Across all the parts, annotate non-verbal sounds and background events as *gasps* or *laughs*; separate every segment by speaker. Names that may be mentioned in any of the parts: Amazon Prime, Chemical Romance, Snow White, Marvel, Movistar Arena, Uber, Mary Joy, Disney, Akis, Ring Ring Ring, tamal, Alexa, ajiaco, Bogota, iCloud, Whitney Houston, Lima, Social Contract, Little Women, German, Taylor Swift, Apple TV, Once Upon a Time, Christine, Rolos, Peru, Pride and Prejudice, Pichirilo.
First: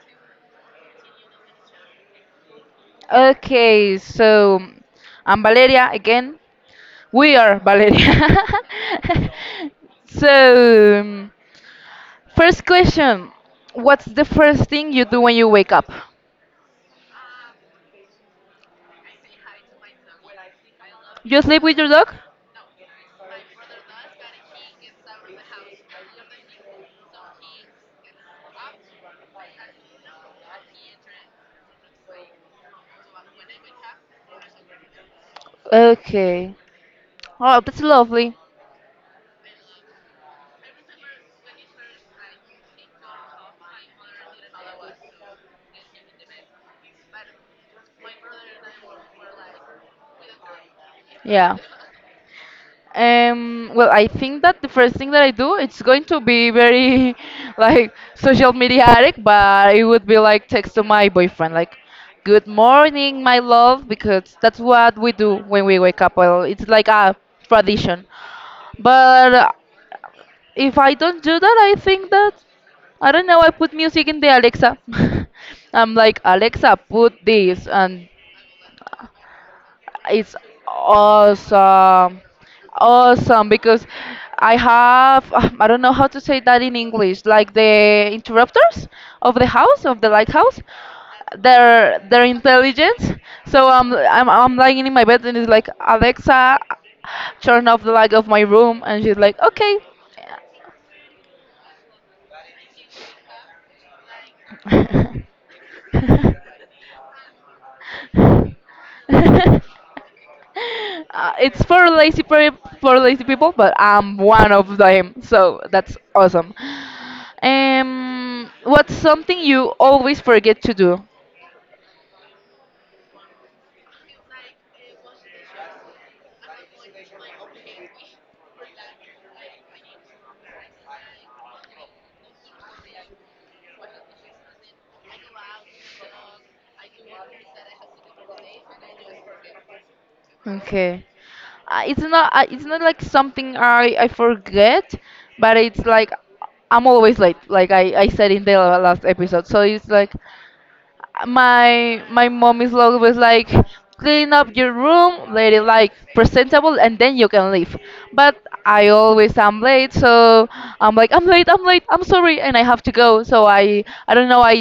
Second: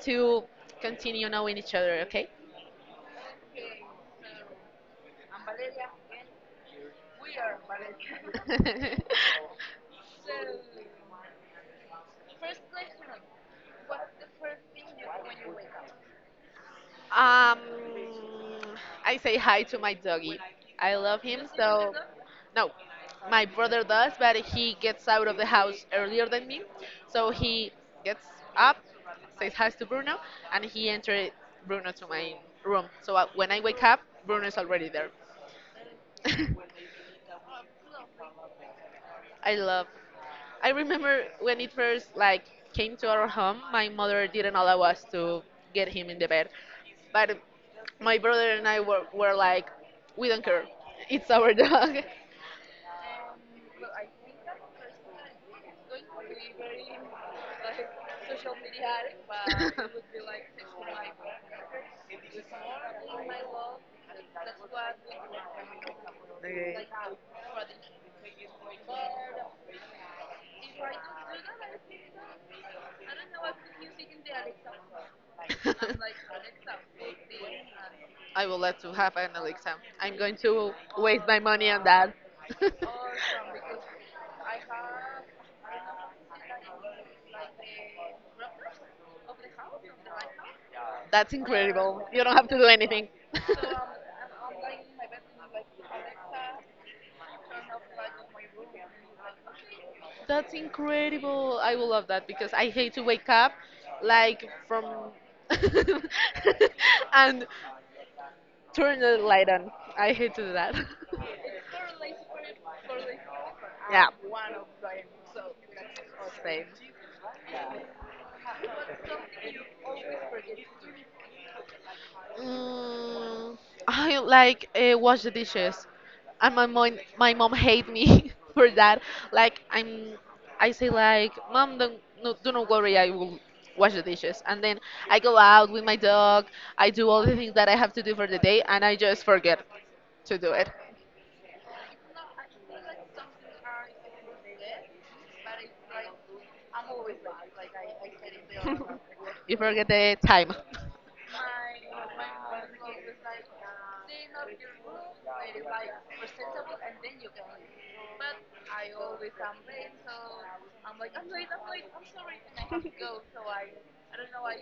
Speaker 1: to continue knowing each other, okay?
Speaker 2: Okay, so I'm Valeria again. We are Valeria.
Speaker 1: *laughs*
Speaker 2: *laughs* so, um, first question. What's the first thing you do when you wake up?
Speaker 1: um, I say hi to my doggy. I love
Speaker 2: You
Speaker 1: him,
Speaker 2: sleep with your
Speaker 1: so
Speaker 2: dog?
Speaker 1: no, my brother does, but he gets out of the house earlier than me, so he gets up, says hi to Bruno, and he enters Bruno to my room. So when I wake up, Bruno is already there.
Speaker 2: Okay.
Speaker 1: *laughs*
Speaker 2: Oh, that's lovely.
Speaker 1: I love. I remember when it first like came to our home, my mother didn't allow us to get him in the bed, but my brother and I were like, we don't care, it's our
Speaker 2: Yeah.
Speaker 1: dog.
Speaker 2: Well, I think that the first thing that I do, it's going to be very *laughs* like social mediatic, but it
Speaker 1: *laughs*
Speaker 2: would be like text to my boyfriend, like "Good morning, my love," because that's what we do when we wake up. Well, it's like a tradition. But if I don't do that, I think that I don't know. I put music in the Alexa. *laughs* I'm like
Speaker 1: *laughs*
Speaker 2: Alexa, put this, and
Speaker 1: I would love to have an Alexa. I'm going
Speaker 2: it's
Speaker 1: to waste my money on that.
Speaker 2: awesome.
Speaker 1: *laughs*
Speaker 2: Awesome because I have *sighs* I don't know how to say that in English, like the interrupters of the house, of the lighthouse.
Speaker 1: That's
Speaker 2: They're
Speaker 1: incredible. You
Speaker 2: they're
Speaker 1: don't have to do anything.
Speaker 2: intelligent.
Speaker 1: *laughs*
Speaker 2: So I'm lying in my bed and it's like Alexa, turn off the light of my room, and she's like,
Speaker 1: That's incredible. I will love that because I hate to wake up like from
Speaker 2: okay.
Speaker 1: *laughs* and turn the light on.
Speaker 2: *laughs*
Speaker 1: I hate to do that. *laughs*
Speaker 2: It's for lazy people, but
Speaker 1: Yeah.
Speaker 2: I'm one of them, so that's awesome.
Speaker 1: Same.
Speaker 2: What's something you always forget to do?
Speaker 1: Mm, I like wash the dishes, and my mom hate me *laughs* for that. Like I say like, mom, don't no, do not worry, I will wash the dishes. And then I go out with my dog. I do all the things that I have to do for the day, and I just forget to do it.
Speaker 2: Okay, it's not like something I forget, but it's like I'm always late, like I said in the last episode.
Speaker 1: You
Speaker 2: So
Speaker 1: forget
Speaker 2: it's like
Speaker 1: the time.
Speaker 2: my mom is always like, clean up your
Speaker 1: *laughs*
Speaker 2: room, let it like presentable, and then you can leave, but I always am late, so I'm like, I'm late, I'm late, I'm sorry, and I have to go. So I don't know, i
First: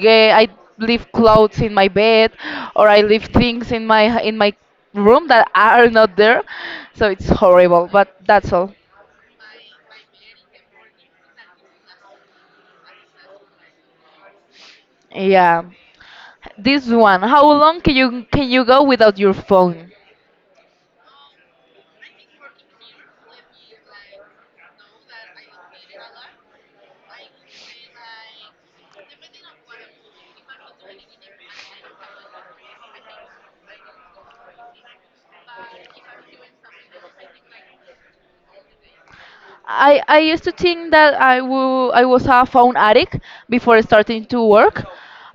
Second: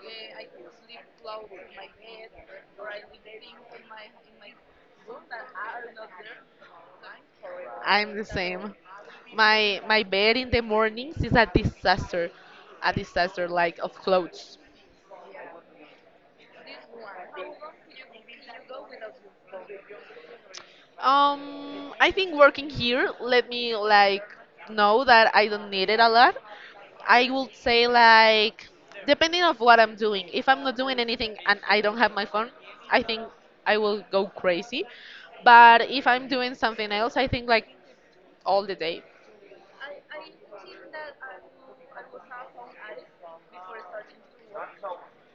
Speaker 2: get i leave clothes in my bed, or I leave things in my room that are not there. So it's horrible,
Speaker 1: I'm
Speaker 2: but
Speaker 1: the
Speaker 2: that's all.
Speaker 1: same. My bed in the mornings is a disaster like of clothes.
Speaker 2: Yeah. This one, how long can you go without your phone?
Speaker 1: I think working here let me like know that I don't need it a lot. I would say like depending of what I'm doing. If I'm not doing anything and I don't have my phone, I think I will go crazy. But if I'm doing something else, I think like all the day.
Speaker 2: I used to think that I I was a phone addict before starting to work,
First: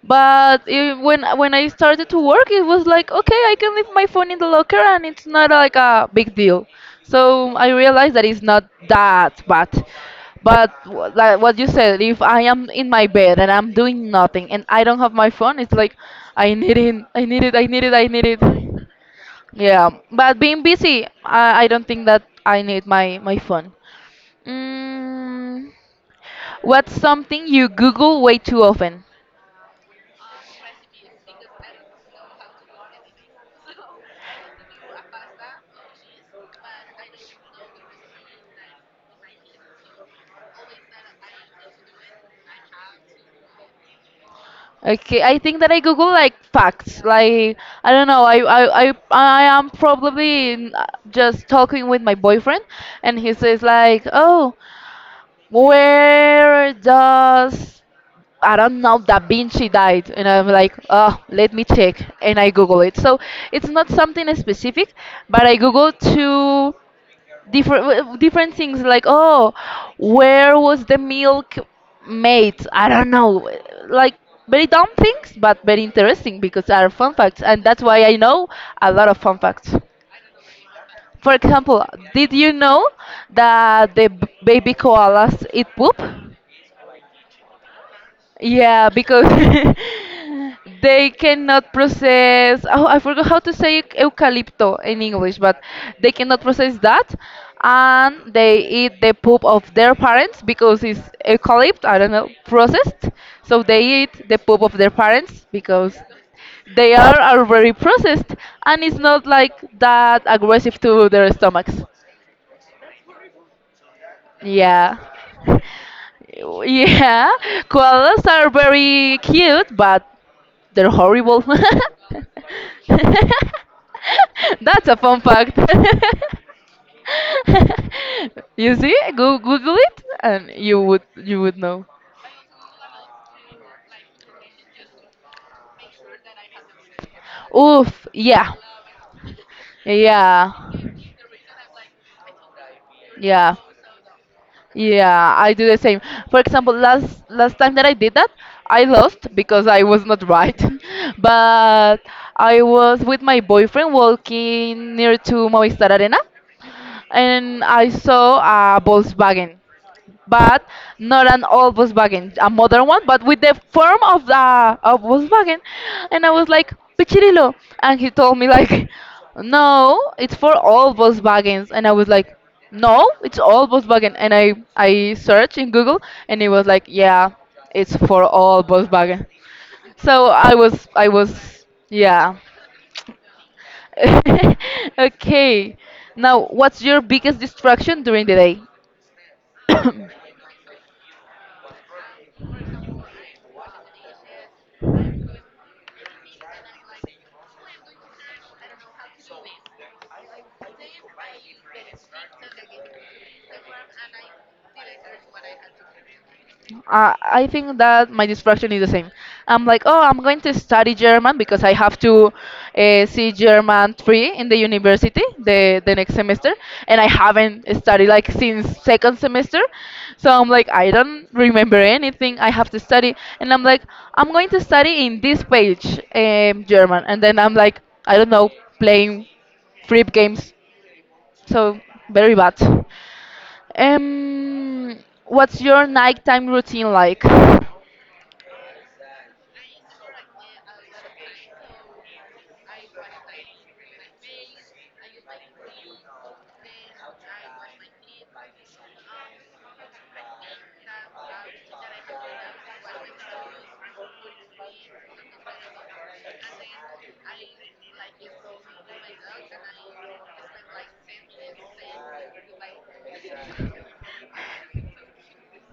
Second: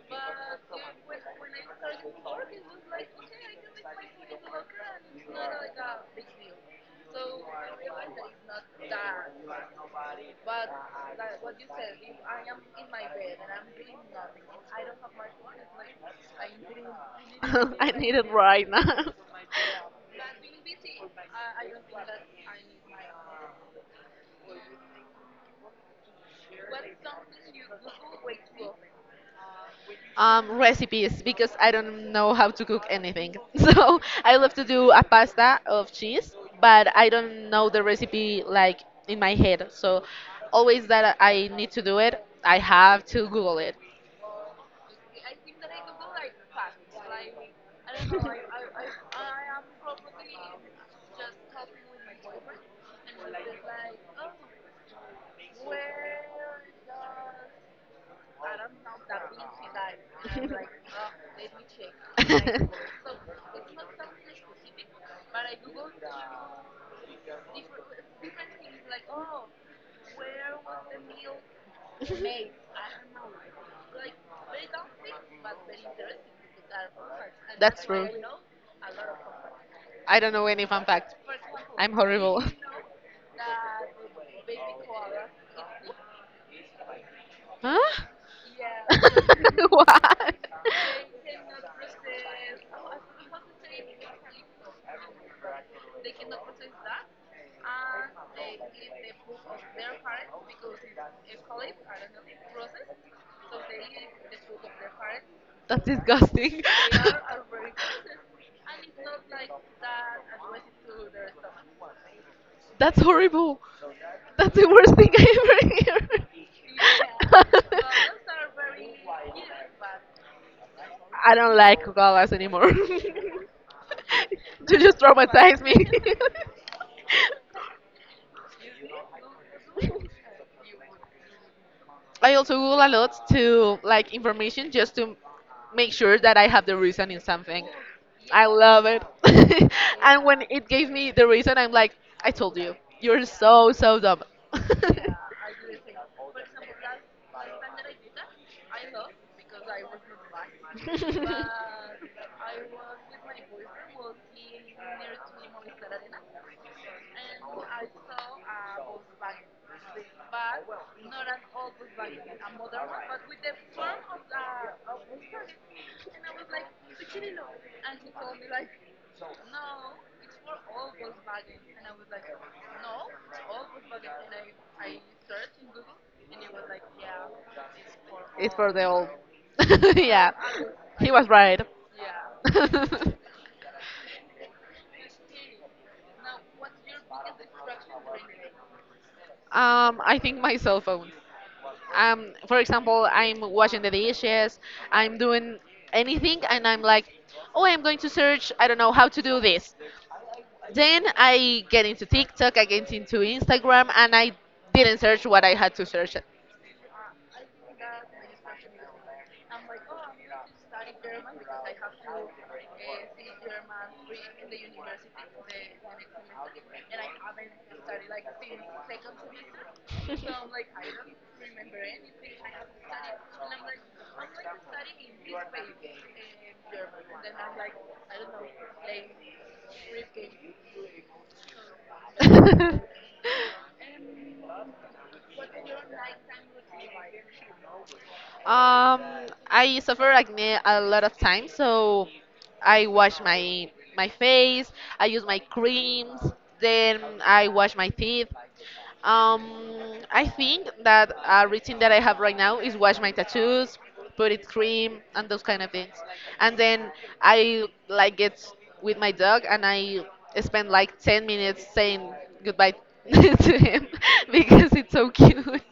Speaker 2: but it, when I started to work, it was like, okay, I can leave my phone in the locker and it's not like a big deal. So I realized that it's not that bad. But like what you said, if I am in my bed and I'm doing nothing and I don't have my phone, it's like I need it, I
Speaker 1: *laughs*
Speaker 2: need it, I need
Speaker 1: I
Speaker 2: it, I
Speaker 1: need
Speaker 2: need
Speaker 1: it
Speaker 2: it.
Speaker 1: right now. *laughs*
Speaker 2: Yeah, but being busy, I don't think that I need my phone. Mm, what's something you Google way too often?
Speaker 1: Recipes because I don't know how to cook anything. *laughs* So I love to do a pasta of cheese, but I don't know the recipe like in my head. So always that I need to do it, I have to Google it.
Speaker 2: Okay, I think that I Google like facts. Like I don't know, I am probably just talking with my boyfriend, and he says like, "Oh, where does I don't know Da Vinci died?" And I'm like, "Oh, let me check," and I Google it.
Speaker 1: *laughs*
Speaker 2: So it's not something specific, but I Google to different different things like, oh, where was the milk made, I don't know, like very dumb things but very interesting because are fun facts, and that's
Speaker 1: That's
Speaker 2: why
Speaker 1: true.
Speaker 2: I know a lot of fun facts.
Speaker 1: I don't know any fun fact.
Speaker 2: For example,
Speaker 1: I'm
Speaker 2: did
Speaker 1: horrible.
Speaker 2: you know that the baby koalas eat poop?
Speaker 1: Huh?
Speaker 2: Yeah, because
Speaker 1: *laughs*
Speaker 2: *laughs*
Speaker 1: What?
Speaker 2: they cannot process. Oh, I forgot how to say eucalypto in English, but they cannot process that, and they eat the poop of their parents because it's eucalypt, I don't know, processed. So they eat the poop of their parents
Speaker 1: That's
Speaker 2: because
Speaker 1: disgusting.
Speaker 2: they are already processed, and it's not like that
Speaker 1: *laughs*
Speaker 2: aggressive to their stomachs.
Speaker 1: That's horrible. That's the worst
Speaker 2: Yeah.
Speaker 1: thing I ever heard. *laughs*
Speaker 2: *laughs* Yeah, koalas are very cute, but they're
Speaker 1: I
Speaker 2: horrible.
Speaker 1: don't like koalas anymore. *laughs* You
Speaker 2: *laughs* That's a
Speaker 1: just
Speaker 2: fun fact.
Speaker 1: traumatized me. *laughs*
Speaker 2: *laughs* you see, go Google it, and you would know.
Speaker 1: I also Google a lot to like information just to make sure that I have the reason in something.
Speaker 2: Oof,
Speaker 1: I
Speaker 2: yeah,
Speaker 1: love it. *laughs* And when
Speaker 2: yeah,
Speaker 1: it gave me the reason, I'm like, I told you, you're
Speaker 2: yeah,
Speaker 1: so, so dumb.
Speaker 2: yeah. I do the same. For example, last time that I did that, I lost because I was not right. *laughs* but I was with my boyfriend walking near to Movistar Arena, and I saw a Volkswagen, but not an old Volkswagen, a modern one, but with the form of the of Volkswagen. And I was like, Pichirilo. And he told me like, *laughs* no, it's for all Volkswagens. And I was like, no, it's all Volkswagen. And I
Speaker 1: *laughs*
Speaker 2: searched in Google, and it was like, yeah, it's for
Speaker 1: It's
Speaker 2: all
Speaker 1: for the old.
Speaker 2: Volkswagen.
Speaker 1: *laughs*
Speaker 2: So
Speaker 1: Yeah, he was right.
Speaker 2: yeah.
Speaker 1: *laughs*
Speaker 2: *laughs* okay. Now, what's your biggest distraction during the day? *coughs*
Speaker 1: I think my cell phone. For example, I'm washing the dishes, I'm doing anything, and I'm like, oh, I'm going to search, I don't know how to do this. Then I get into TikTok, I get into Instagram, and I didn't search what I had to search.
Speaker 2: I think that my distraction is the same. I'm like, oh, I'm going to study German because I have to see German 3 in the university the next semester, and I haven't studied like since second semester. So I'm like, I don't remember anything. I have to study, and I'm like, I'm going to study in this page German, and then I'm like, I don't know, playing free games. So very bad. Um, what's your nighttime routine like?
Speaker 1: Um, I suffer acne a lot of times, so I wash my face. I use my creams. Then I wash my teeth. Um, I think that a routine that I have right now is wash my tattoos, put it cream, and those kind of things. And then I like get with my dog, and I spend like 10 minutes saying goodbye *laughs* to him *laughs* because it's so cute.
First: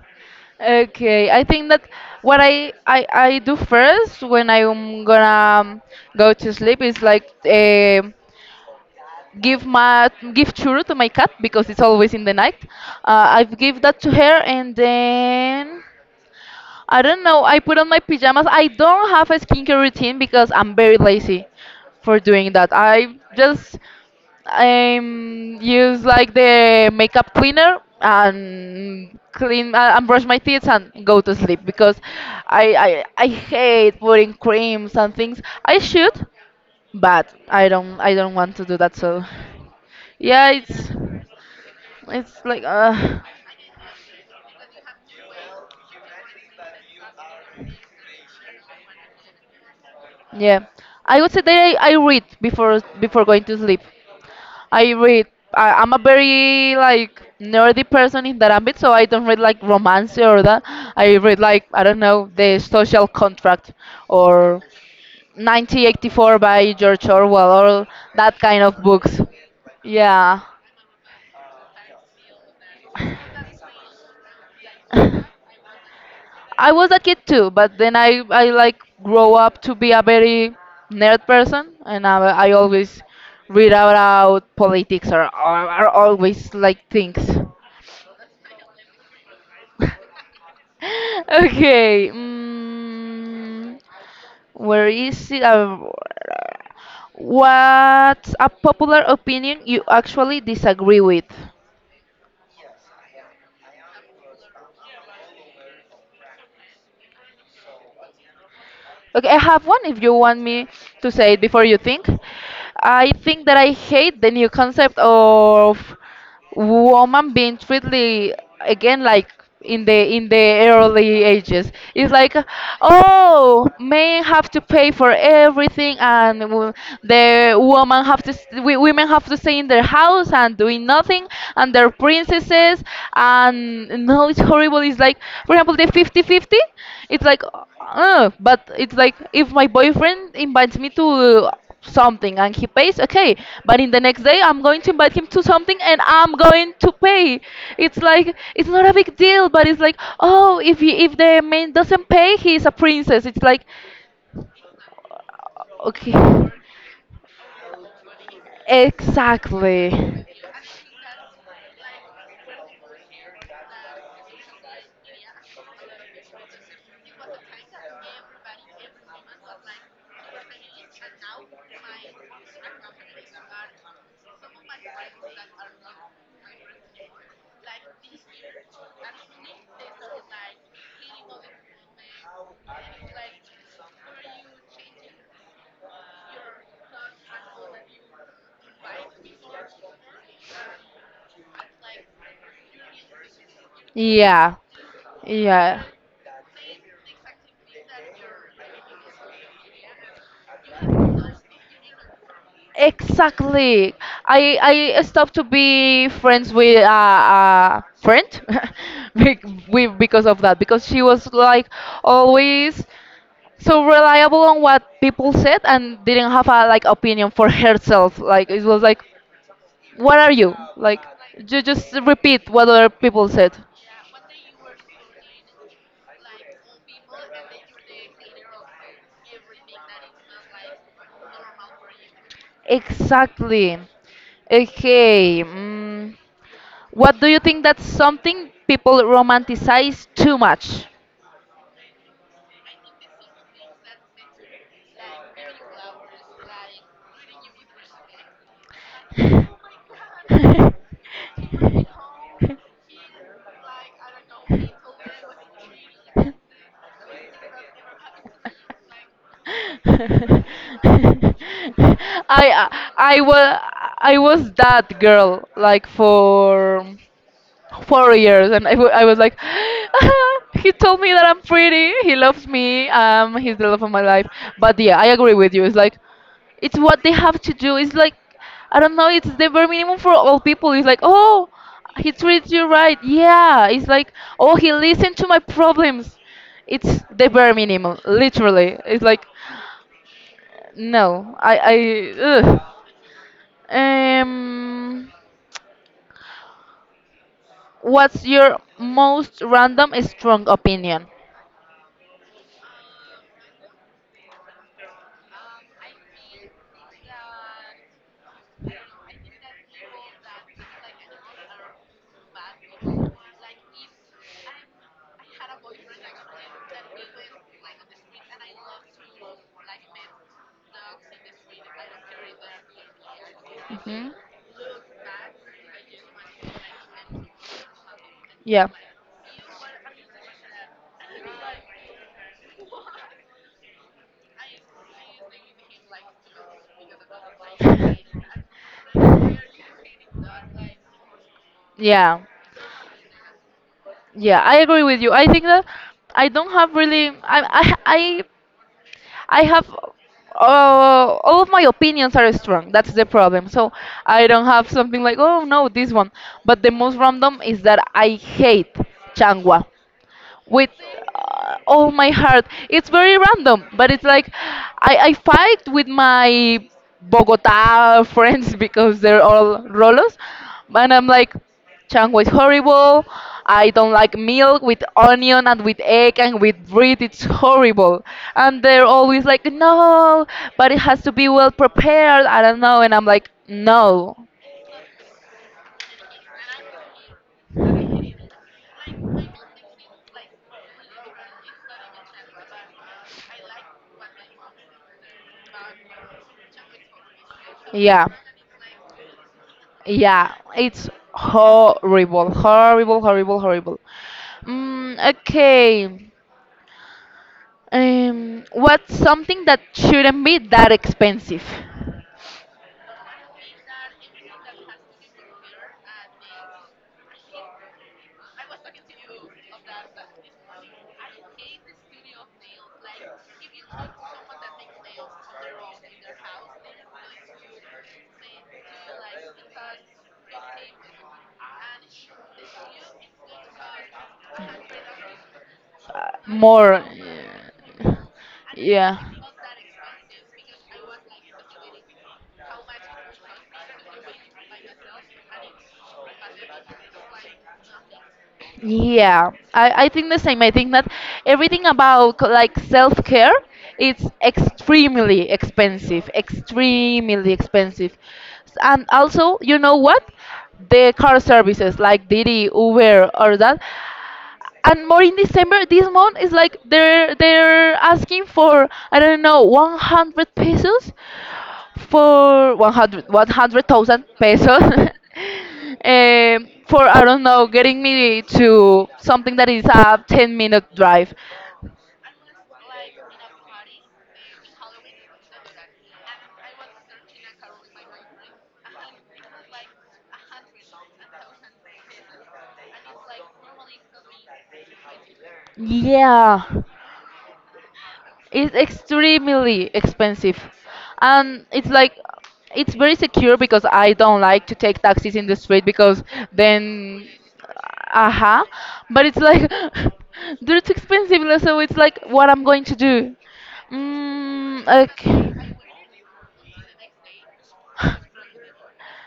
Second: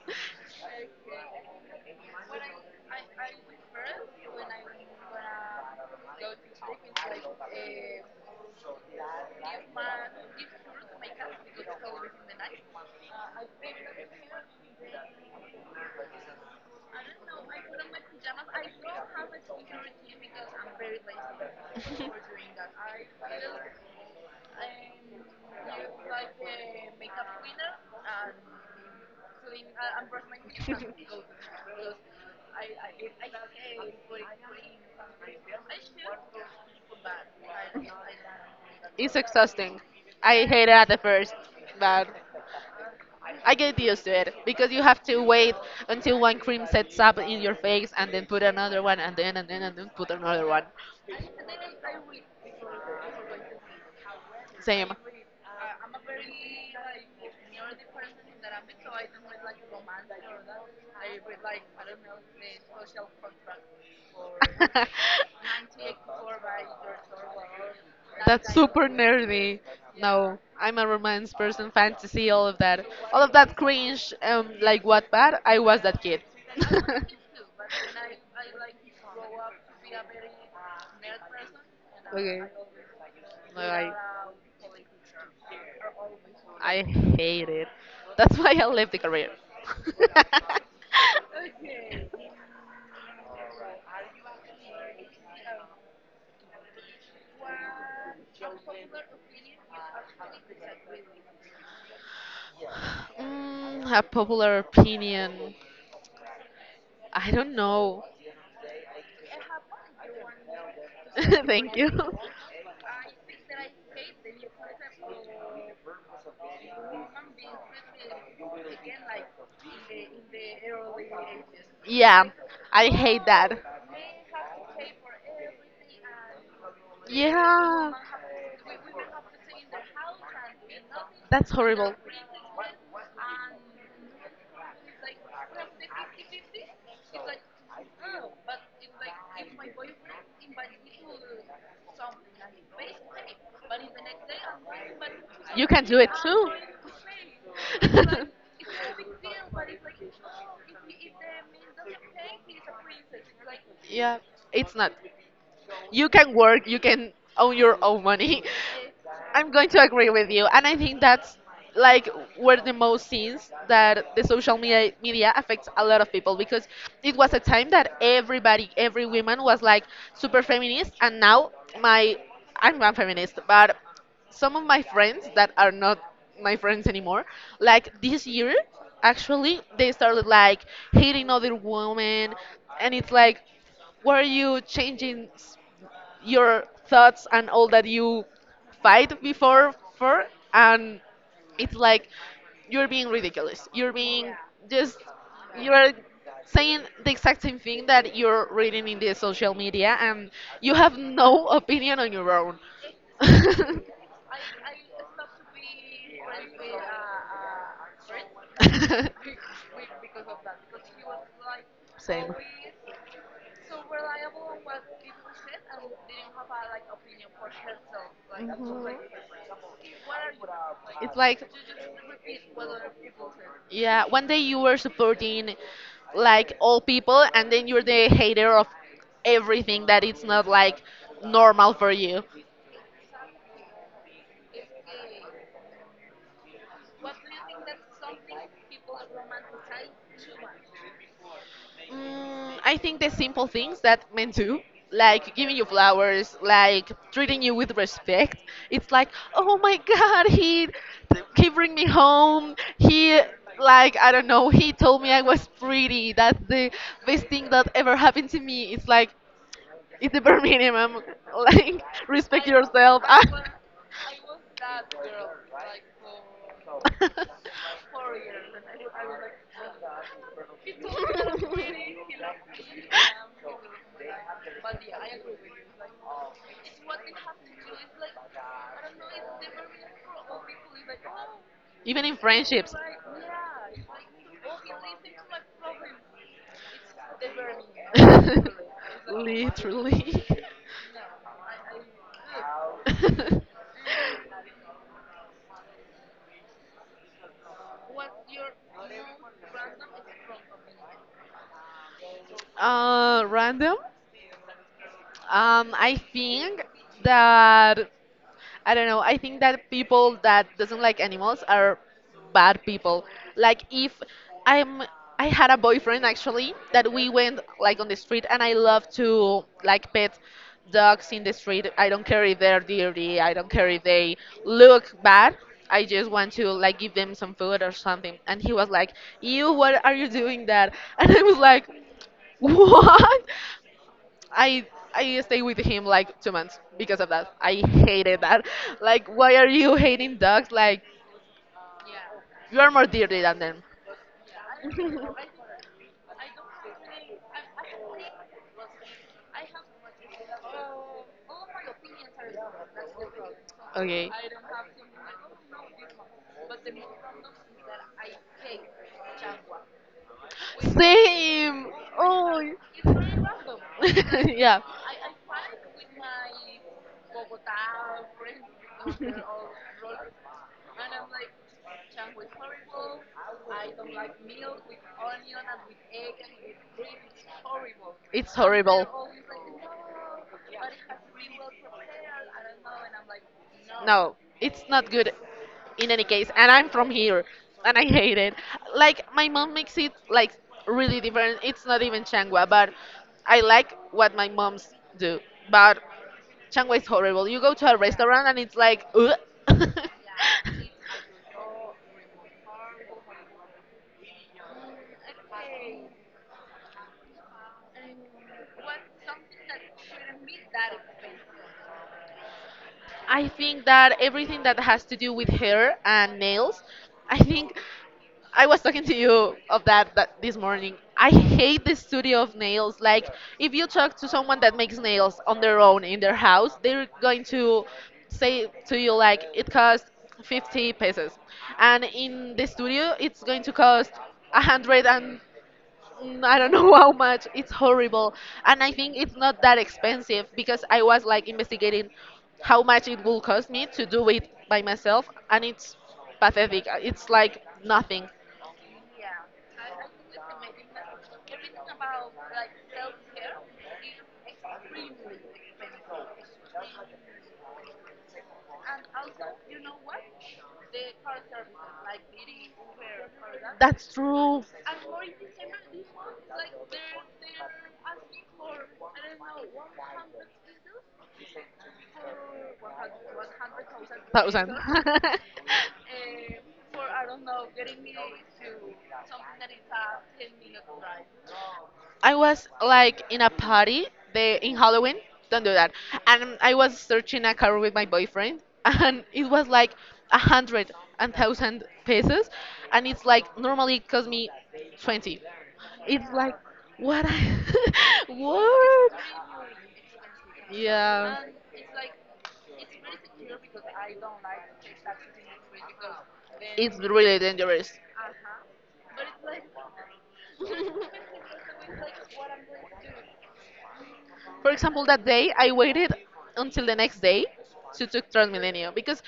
Speaker 2: Okay, I think that what I do first when I'm gonna go to sleep is like give my give churu to my cat because it's always in the night. I've give that to her and then I don't know. I put on my pajamas. I don't have a skincare routine because I'm very lazy for doing that. I just use like the makeup cleaner and clean and brush my teeth and go to sleep because I hate putting creams and things. I should, but I don't want to do that.
Speaker 1: It's
Speaker 2: So
Speaker 1: exhausting. I
Speaker 2: yeah,
Speaker 1: hate it at the first, but
Speaker 2: it's like
Speaker 1: I get used to it because you have to wait until one cream sets up in your face and then put another one and then and then put another
Speaker 2: yeah.
Speaker 1: one.
Speaker 2: I would say that I read before going to sleep.
Speaker 1: Same.
Speaker 2: I
Speaker 1: *laughs*
Speaker 2: read. I'm a very like nerdy person in that ambit, so I don't read like romance or that. I read like I don't know, the Social Contract or 1984 by George Orwell or that
Speaker 1: That's
Speaker 2: kind of
Speaker 1: super
Speaker 2: books.
Speaker 1: nerdy. No,
Speaker 2: Yeah,
Speaker 1: I'm a romance person, fantasy, all of that. All of that cringe, like
Speaker 2: *laughs*
Speaker 1: what
Speaker 2: I
Speaker 1: bad? I was that kid. *laughs*
Speaker 2: was a kid too, but then I like grow up to be a very nerd person, and
Speaker 1: Okay.
Speaker 2: I always
Speaker 1: Bye
Speaker 2: read
Speaker 1: bye.
Speaker 2: about politics or always like
Speaker 1: I
Speaker 2: things.
Speaker 1: hate it. That's why I left the career. *laughs*
Speaker 2: Okay. Mm, where is it? What's a popular opinion you actually disagree with?
Speaker 1: Mm, a popular opinion. I don't know.
Speaker 2: Okay, I have one if you want me to say it
Speaker 1: *laughs*
Speaker 2: before
Speaker 1: Thank
Speaker 2: you
Speaker 1: you.
Speaker 2: think. I think that I hate the new concept of woman being treated again like in the early ages. It's
Speaker 1: Yeah,
Speaker 2: like,
Speaker 1: I hate that.
Speaker 2: oh, men have to pay for everything, and the
Speaker 1: Yeah,
Speaker 2: woman have to we, women have to stay in their house and doing nothing,
Speaker 1: that's
Speaker 2: and their
Speaker 1: horrible.
Speaker 2: princesses, and no, it's horrible. It's like, for example, the 50-50. It's like but it's like if my boyfriend invites me to something and he pays, okay, but in the next day I'm going to invite him to
Speaker 1: You
Speaker 2: something
Speaker 1: can do
Speaker 2: and
Speaker 1: it
Speaker 2: I'm
Speaker 1: too.
Speaker 2: going to pay. It's like, it's not a big deal, but it's like, oh, if he, if the man doesn't pay, he's a princess. It's like,
Speaker 1: *laughs* Yeah, it's not. You
Speaker 2: okay,
Speaker 1: can work, you can own your own money. *laughs* I'm going to
Speaker 2: exactly,
Speaker 1: agree with you, and I think that's like were the most scenes that the social media affects a lot of people because it was a time that everybody, every woman was like super feminist, and now my I'm not feminist, but some of my friends that are not my friends anymore, like this year, actually they started like hating other women, and it's like, why are you changing s- your thoughts and all that you fight before for and it's like you're being ridiculous you're being
Speaker 2: yeah,
Speaker 1: just
Speaker 2: yeah.
Speaker 1: you're saying the exact same thing that you're reading in the social media and you have no opinion on your own. *laughs*
Speaker 2: Exactly. I I stopped to be friends with a friend *laughs* bec-
Speaker 1: *laughs*
Speaker 2: we because of that because she was like
Speaker 1: Same.
Speaker 2: always so reliable on what people said and didn't have a like opinion for herself. Like it was
Speaker 1: Mhm.
Speaker 2: like, what are you? Like
Speaker 1: It's like,
Speaker 2: you just repeat what other people said.
Speaker 1: yeah, one day you were supporting like all people, and then you're the hater of everything that it's not like normal for you.
Speaker 2: Exactly. Okay. Mm. What do you think that's something people romanticize too much?
Speaker 1: Mm, I think the simple things that men do, like giving you flowers, like treating you with respect, it's like, oh my *laughs* God, he
Speaker 2: *laughs*
Speaker 1: bring me home. He like I don't know. He told me I was pretty. That's the best thing that ever happened to me. It's like it's the bare minimum. *laughs* Like respect
Speaker 2: I
Speaker 1: yourself.
Speaker 2: I was I was that girl like for 4 years, and
Speaker 1: *laughs* *laughs* *laughs*
Speaker 2: I was like, *laughs* he told me that I'm pretty, he loves me, he's the love of my life. But yeah, I agree with you. It's like, it's what they have to do. It's like, I don't know, it's the bare minimum for all people. It's like, oh,
Speaker 1: Even
Speaker 2: he
Speaker 1: in
Speaker 2: treats you
Speaker 1: friendships.
Speaker 2: right. Yeah, it's like, oh, he listened to my problems. It's the bare minimum, literally. It's
Speaker 1: *laughs*
Speaker 2: like,
Speaker 1: Literally. *laughs*
Speaker 2: no, ugh. Um, what's your most random strong opinion?
Speaker 1: Random. I think that I don't know. I think that people that doesn't like animals are bad people. Like if I'm I had a boyfriend actually that we went like on the street and I love to like pet dogs in the street. I don't care if they're dirty. I don't care if
Speaker 2: Hmm.
Speaker 1: they look bad. I just want to like give them some food or something. And he
Speaker 2: Yeah.
Speaker 1: was like, "You, what are you doing that?" *laughs* And I was like, "What?" I I stayed with him like 2 months because of that. I hated
Speaker 2: *laughs*
Speaker 1: that. Like, why are you hating dogs? Like,
Speaker 2: Yeah.
Speaker 1: you are more dirty than them.
Speaker 2: Yeah, I agree with you. I think
Speaker 1: *laughs*
Speaker 2: that I don't have really. I have. All of my opinions are strong. That's the problem. So
Speaker 1: Okay.
Speaker 2: I don't have something like, oh no, this one. But the most random is that I hate Changwa with
Speaker 1: Same.
Speaker 2: all my
Speaker 1: Oh.
Speaker 2: heart. It's very random, but it's like
Speaker 1: *laughs* Yeah.
Speaker 2: I fight with my Bogota friends *laughs* because they're all Rolos, and I'm like,
Speaker 1: *laughs*
Speaker 2: Chango is horrible. I don't like milk with onion and with egg and with bread. It's horrible.
Speaker 1: It's
Speaker 2: And they're
Speaker 1: horrible.
Speaker 2: always like, no, but it has to be well prepared. I don't know. And I'm like,
Speaker 1: No,
Speaker 2: no.
Speaker 1: it's not good in any case. And I'm from here and I hate it. Like, my mom makes it like really different. It's not even Changwa, but I like what my moms do. But Changwa is horrible. You go to a
Speaker 2: Yeah.
Speaker 1: restaurant and it's like, ugh. *laughs*
Speaker 2: Yeah, it's horrible, horrible, horrible, horrible. Mm, okay. What's something that shouldn't be that expensive?
Speaker 1: I think that everything that has to do with hair and nails, I think I was talking to you of that, that this morning. I hate the studio of nails. Like, if you talk to someone that makes nails on their own in their house, they're going to say to you like it costs 50 pesos, and in the studio it's going to cost a hundred and mm, I don't know *laughs*
Speaker 2: More. Uh,
Speaker 1: how much. It's horrible, and I think
Speaker 2: yeah.
Speaker 1: it's not that expensive because I was like investigating how much it will cost me to do it by myself, and it's pathetic. It's like nothing.
Speaker 2: Yeah. I think the same. I think that everything about like self-care, it's extremely expensive, extremely expensive. And also, you know what? The car services like Didi, Uber, or that,
Speaker 1: That's true.
Speaker 2: and more in December this month is like they're asking for I don't know, 100 pesos, for 100 100,000
Speaker 1: Thousand.
Speaker 2: pesos, *laughs* for I don't know, getting me to something that is a
Speaker 1: *laughs*
Speaker 2: 10-minute minute drive.
Speaker 1: *laughs* I was like in a party the in Halloween. Don't do that. And I was searching a car with my boyfriend, *laughs* and it was like a hundred and thousand pesos, and it's like normally it cost me 20. It's like
Speaker 2: Yeah.
Speaker 1: what? I, *laughs*
Speaker 2: It's
Speaker 1: what?
Speaker 2: extremely expensive.
Speaker 1: Yeah,
Speaker 2: And it's like it's very secure because I don't like to take taxis in the street because
Speaker 1: it's
Speaker 2: then
Speaker 1: really dangerous.
Speaker 2: aha. But it's like *laughs* they're too expensive so it's like what I'm going to do.
Speaker 1: For
Speaker 2: Mm,
Speaker 1: example, that day I
Speaker 2: okay.
Speaker 1: waited until the next day to take Transmilenio because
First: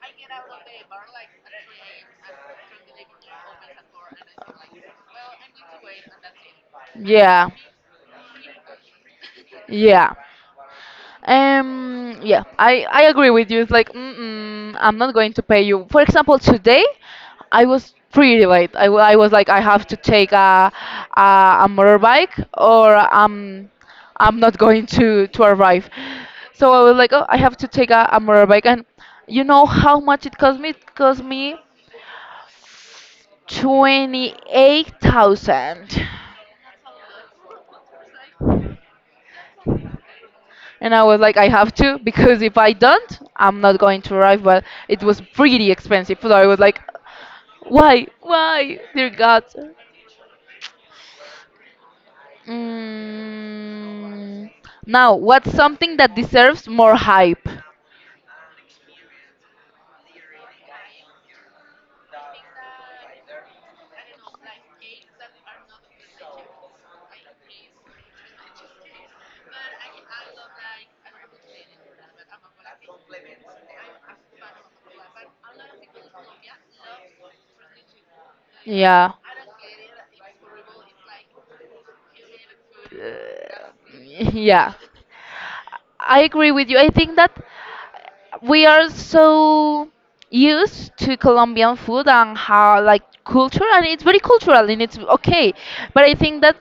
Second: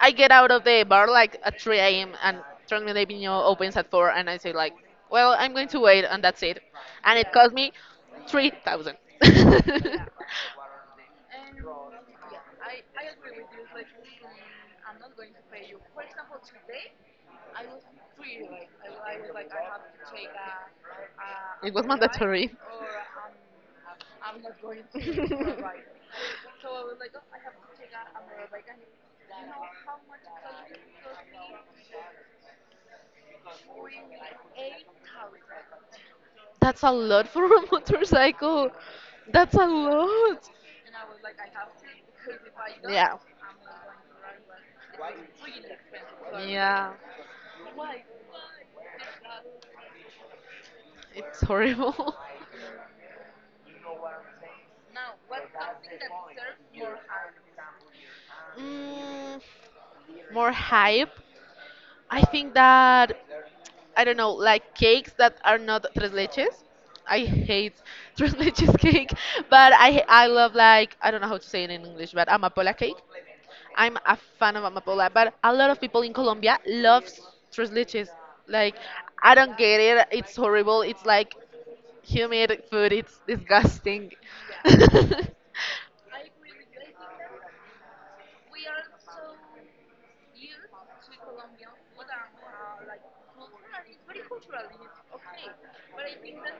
Speaker 1: I get out of the bar like at 3 a.m. and Transmilenio opens at 4 and I say like, well, I'm going to wait and that's it. And it
Speaker 2: Yeah.
Speaker 1: cost me 3,000. *laughs*
Speaker 2: Yeah. Yeah, I agree with you. It's like, mm-mm, I'm not going to pay you. For example, today I was pretty late. I was like, I have to take a
Speaker 1: It was
Speaker 2: motorbike
Speaker 1: mandatory.
Speaker 2: I'm not going to arrive. So I was like, oh, I have to take a motorbike. And you
Speaker 1: *laughs*
Speaker 2: know how much it cost me? It cost me 28,000.
Speaker 1: That's a lot for a *laughs* motorcycle. That's a lot.
Speaker 2: And I was like, I have to because if I
Speaker 1: Yeah.
Speaker 2: don't, I'm not going to arrive. But it was pretty expensive, so I was like,
Speaker 1: Yeah.
Speaker 2: why, dear God.
Speaker 1: It's horrible. *laughs*
Speaker 2: Mm, now, what's something that deserves more hype?
Speaker 1: Mm, more hype. I think that I don't know, like cakes that are not tres leches. I hate *laughs* tres leches cake, but I love like I don't know how to say it in English, but amapola cake. I'm a fan of amapola, but a lot of people in Colombia love tres leches. Like,
Speaker 2: Yeah.
Speaker 1: I don't get it. It's horrible. It's like humid food. It's
Speaker 2: Uh,
Speaker 1: disgusting.
Speaker 2: *laughs* yeah, I agree with you. I think that we are so used to Colombian food and how like culture and it's very cultural and it's okay. But I think that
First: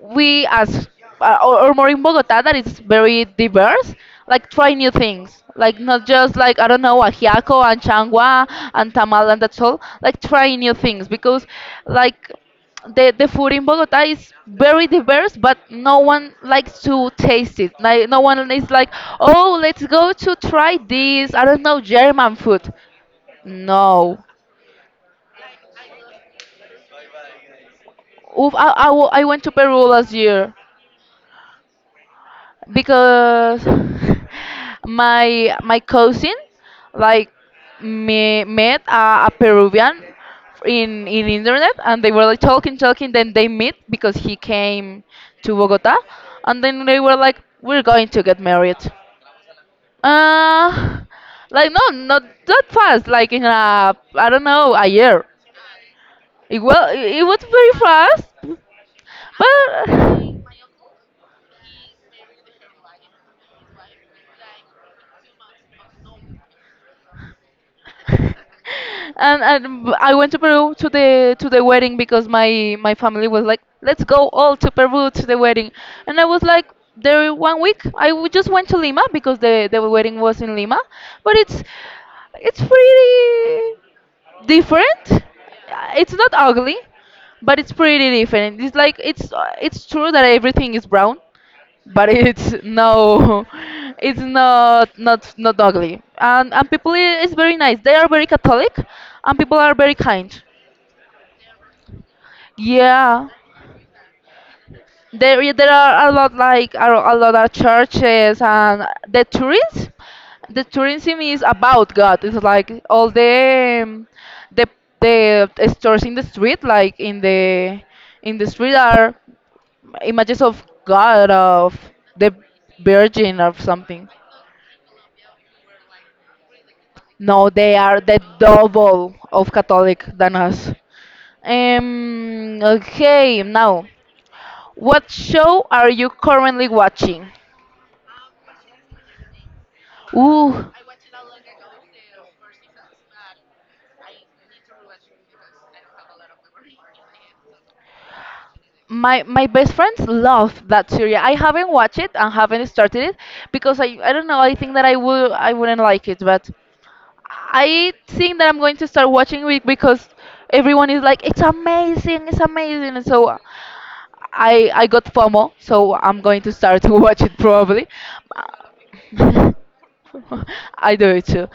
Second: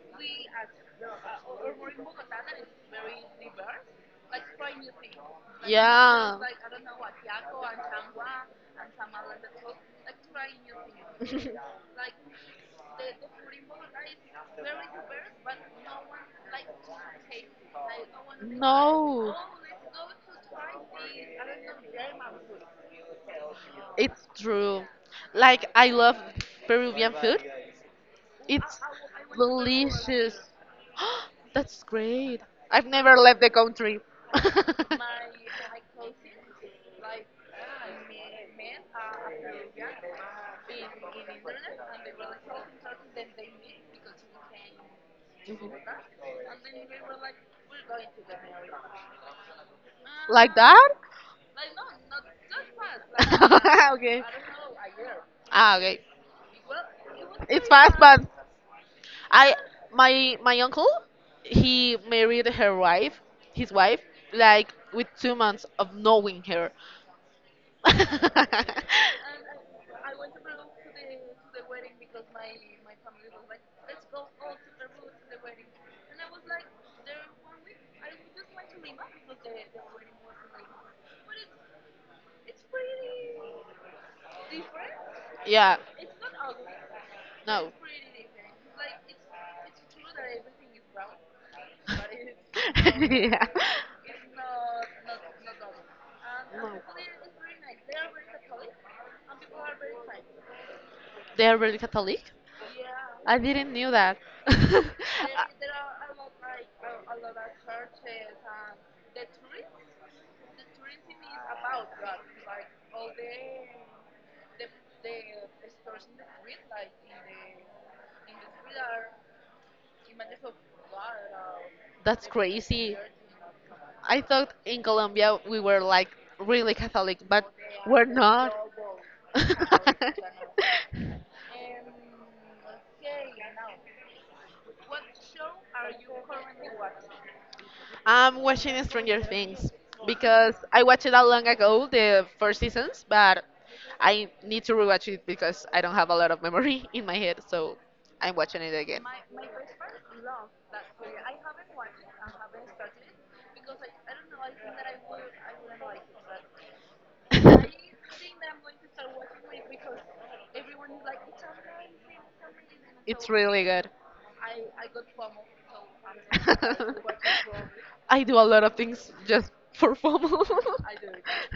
Speaker 2: we as or more in Bogota that it's very diverse. Like try
Speaker 1: *laughs*
Speaker 2: new things, like not just
Speaker 1: Yeah.
Speaker 2: like I don't know
Speaker 1: *laughs*
Speaker 2: ajiaco and changua and tamal and that's all. Like try new things because like the food in Bogota is very diverse, but no one likes to taste it. Like no one is like,
Speaker 1: No,
Speaker 2: oh, let's go to try this. I don't know German food. No.
Speaker 1: it's true. Like I love Peruvian food.
Speaker 2: Oof,
Speaker 1: It's
Speaker 2: I went to Peru last
Speaker 1: delicious.
Speaker 2: year.
Speaker 1: *gasps* That's great. I've never left the
Speaker 2: Because
Speaker 1: country.
Speaker 2: *laughs* my cousin like
Speaker 1: *laughs*
Speaker 2: me, met a Peruvian in internet and they were like talking then they met because he came to Bogota and then they were like we're going to get married
Speaker 1: Like that?
Speaker 2: uh like no not that
Speaker 1: *laughs*
Speaker 2: fast like in a
Speaker 1: Okay.
Speaker 2: I don't know a year
Speaker 1: Ah, okay.
Speaker 2: it was
Speaker 1: It's
Speaker 2: very
Speaker 1: fast, but
Speaker 2: fast
Speaker 1: I my
Speaker 2: but
Speaker 1: my uncle he married her wife, his wife, like with 2 months of knowing her.
Speaker 2: *laughs* I went to Peru to the wedding because my family was like, let's go all to Peru to the wedding, and I
Speaker 1: *laughs*
Speaker 2: was like, there 1 week just went to Lima because the wedding was in Lima, but it's pretty different.
Speaker 1: Yeah.
Speaker 2: It's not ugly, but
Speaker 1: No.
Speaker 2: it's pretty different. It's like it's true that everything is brown, but
Speaker 1: *laughs*
Speaker 2: it's no
Speaker 1: Yeah.
Speaker 2: *laughs* it's
Speaker 1: No.
Speaker 2: not ugly and people is very nice they are very catholic and people are very kind.
Speaker 1: They are really Catholic?
Speaker 2: Yeah,
Speaker 1: I didn't knew that. *laughs*
Speaker 2: there there are a lot like a lot of churches and the tourism, the tourism is about god, it's like all the the stores in the street, like in the street
Speaker 1: Uh,
Speaker 2: are images of god of
Speaker 1: that's
Speaker 2: the
Speaker 1: crazy.
Speaker 2: virgin or something.
Speaker 1: I thought in Colombia we were like really Catholic,
Speaker 2: No,
Speaker 1: but
Speaker 2: they are
Speaker 1: we're
Speaker 2: the
Speaker 1: not. *laughs*
Speaker 2: double of Catholic than us. Okay, now, what show are you currently watching?
Speaker 1: I'm watching Stranger Things because
Speaker 2: Ooh,
Speaker 1: I watched it a long ago, the first seasons, but I need to rewatch it because I don't have a lot of memory *laughs* in my head, so I'm watching it again.
Speaker 2: my best friends love that series. I haven't watched it and haven't started it because I don't know. I think that I wouldn't like it, but I think
Speaker 1: *laughs*
Speaker 2: that I'm going to start watching it because everyone is like, it's amazing, it's amazing.
Speaker 1: It's
Speaker 2: So
Speaker 1: really good.
Speaker 2: I got FOMO, so I'm going to start *laughs* to watch
Speaker 1: *laughs*
Speaker 2: it probably.
Speaker 1: I do a lot of things just
Speaker 2: Uh,
Speaker 1: for FOMO.
Speaker 2: *laughs* I do it too.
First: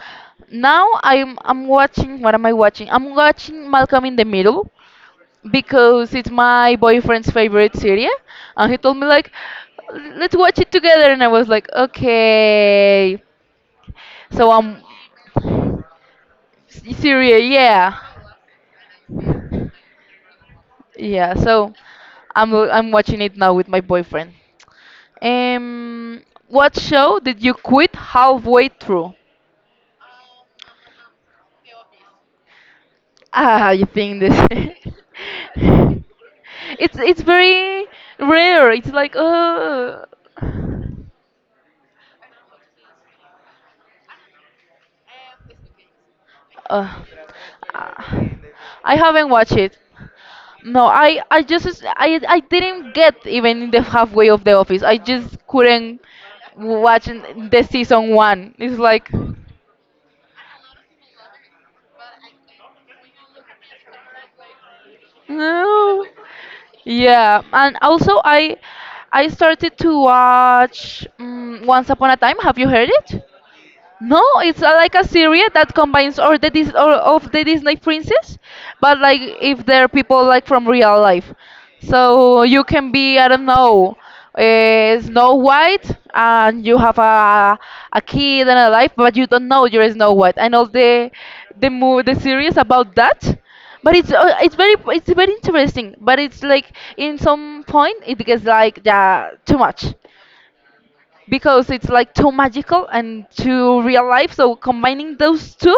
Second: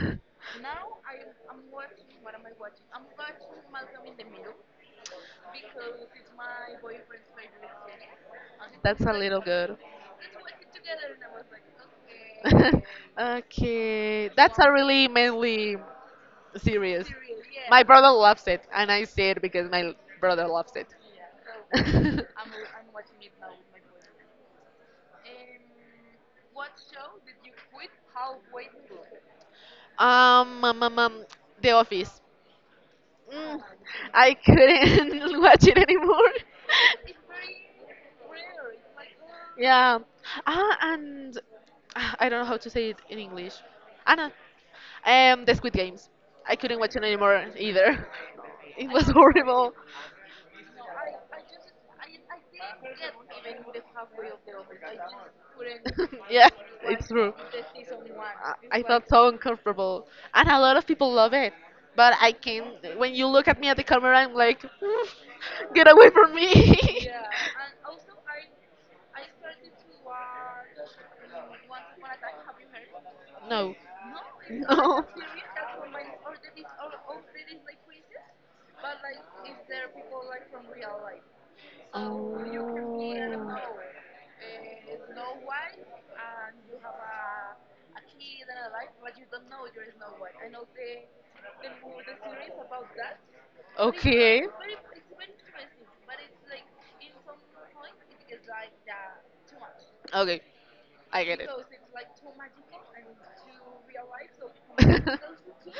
Speaker 2: Now I'm watching. What am I watching? I'm watching Malcolm in the Middle because it's my
Speaker 1: *laughs*
Speaker 2: boyfriend's favorite series, and he told
Speaker 1: That's
Speaker 2: me
Speaker 1: a
Speaker 2: like,
Speaker 1: little good.
Speaker 2: let's watch it together, and I was like,
Speaker 1: *laughs*
Speaker 2: okay.
Speaker 1: Okay,
Speaker 2: So
Speaker 1: that's a
Speaker 2: I'm
Speaker 1: really mainly serious.
Speaker 2: Syria,
Speaker 1: My
Speaker 2: yeah,
Speaker 1: brother loves it, and I say it because my brother loves it.
Speaker 2: yeah. So
Speaker 1: *laughs*
Speaker 2: I'm watching it now with my boyfriend. Um, what show did you quit halfway through?
Speaker 1: um, um, um, um, The Office. Mm,
Speaker 2: I think
Speaker 1: I
Speaker 2: this.
Speaker 1: couldn't *laughs* watch it
Speaker 2: *laughs*
Speaker 1: anymore.
Speaker 2: It's
Speaker 1: *laughs*
Speaker 2: very rare. It's like
Speaker 1: Yeah. Ah, and I don't know how to say it in English. Anna, the Squid Games. I couldn't
Speaker 2: uh,
Speaker 1: watch it anymore either. *laughs*
Speaker 2: uh,
Speaker 1: It
Speaker 2: I
Speaker 1: was
Speaker 2: haven't watched
Speaker 1: horrible.
Speaker 2: it. No, I just I didn't get even in the
Speaker 1: *laughs*
Speaker 2: halfway of the office. I just couldn't
Speaker 1: Yeah,
Speaker 2: watch
Speaker 1: it's true.
Speaker 2: the season one. It's
Speaker 1: I felt
Speaker 2: like
Speaker 1: so uncomfortable, and a lot of people love it. But I can't. When you look at me at the camera, I'm like, "Mm, get
Speaker 2: no.
Speaker 1: away from me."
Speaker 2: Yeah, and also I started to watch Once
Speaker 1: *laughs*
Speaker 2: Upon a Time. Have you heard it?
Speaker 1: No. *laughs*
Speaker 2: No, it's like a series that combines all the Dis all of the Disney princess, but like if they're people like from real life. So you can be, I don't know, Snow White, and you have a kid and a life, but you don't know you're Snow White. I know the mo the series about that, but it's
Speaker 1: Okay.
Speaker 2: it's very interesting. But it's like in some point it gets like yeah too much
Speaker 1: Okay, I get it.
Speaker 2: because it's like too magical and too real life. So combining those two,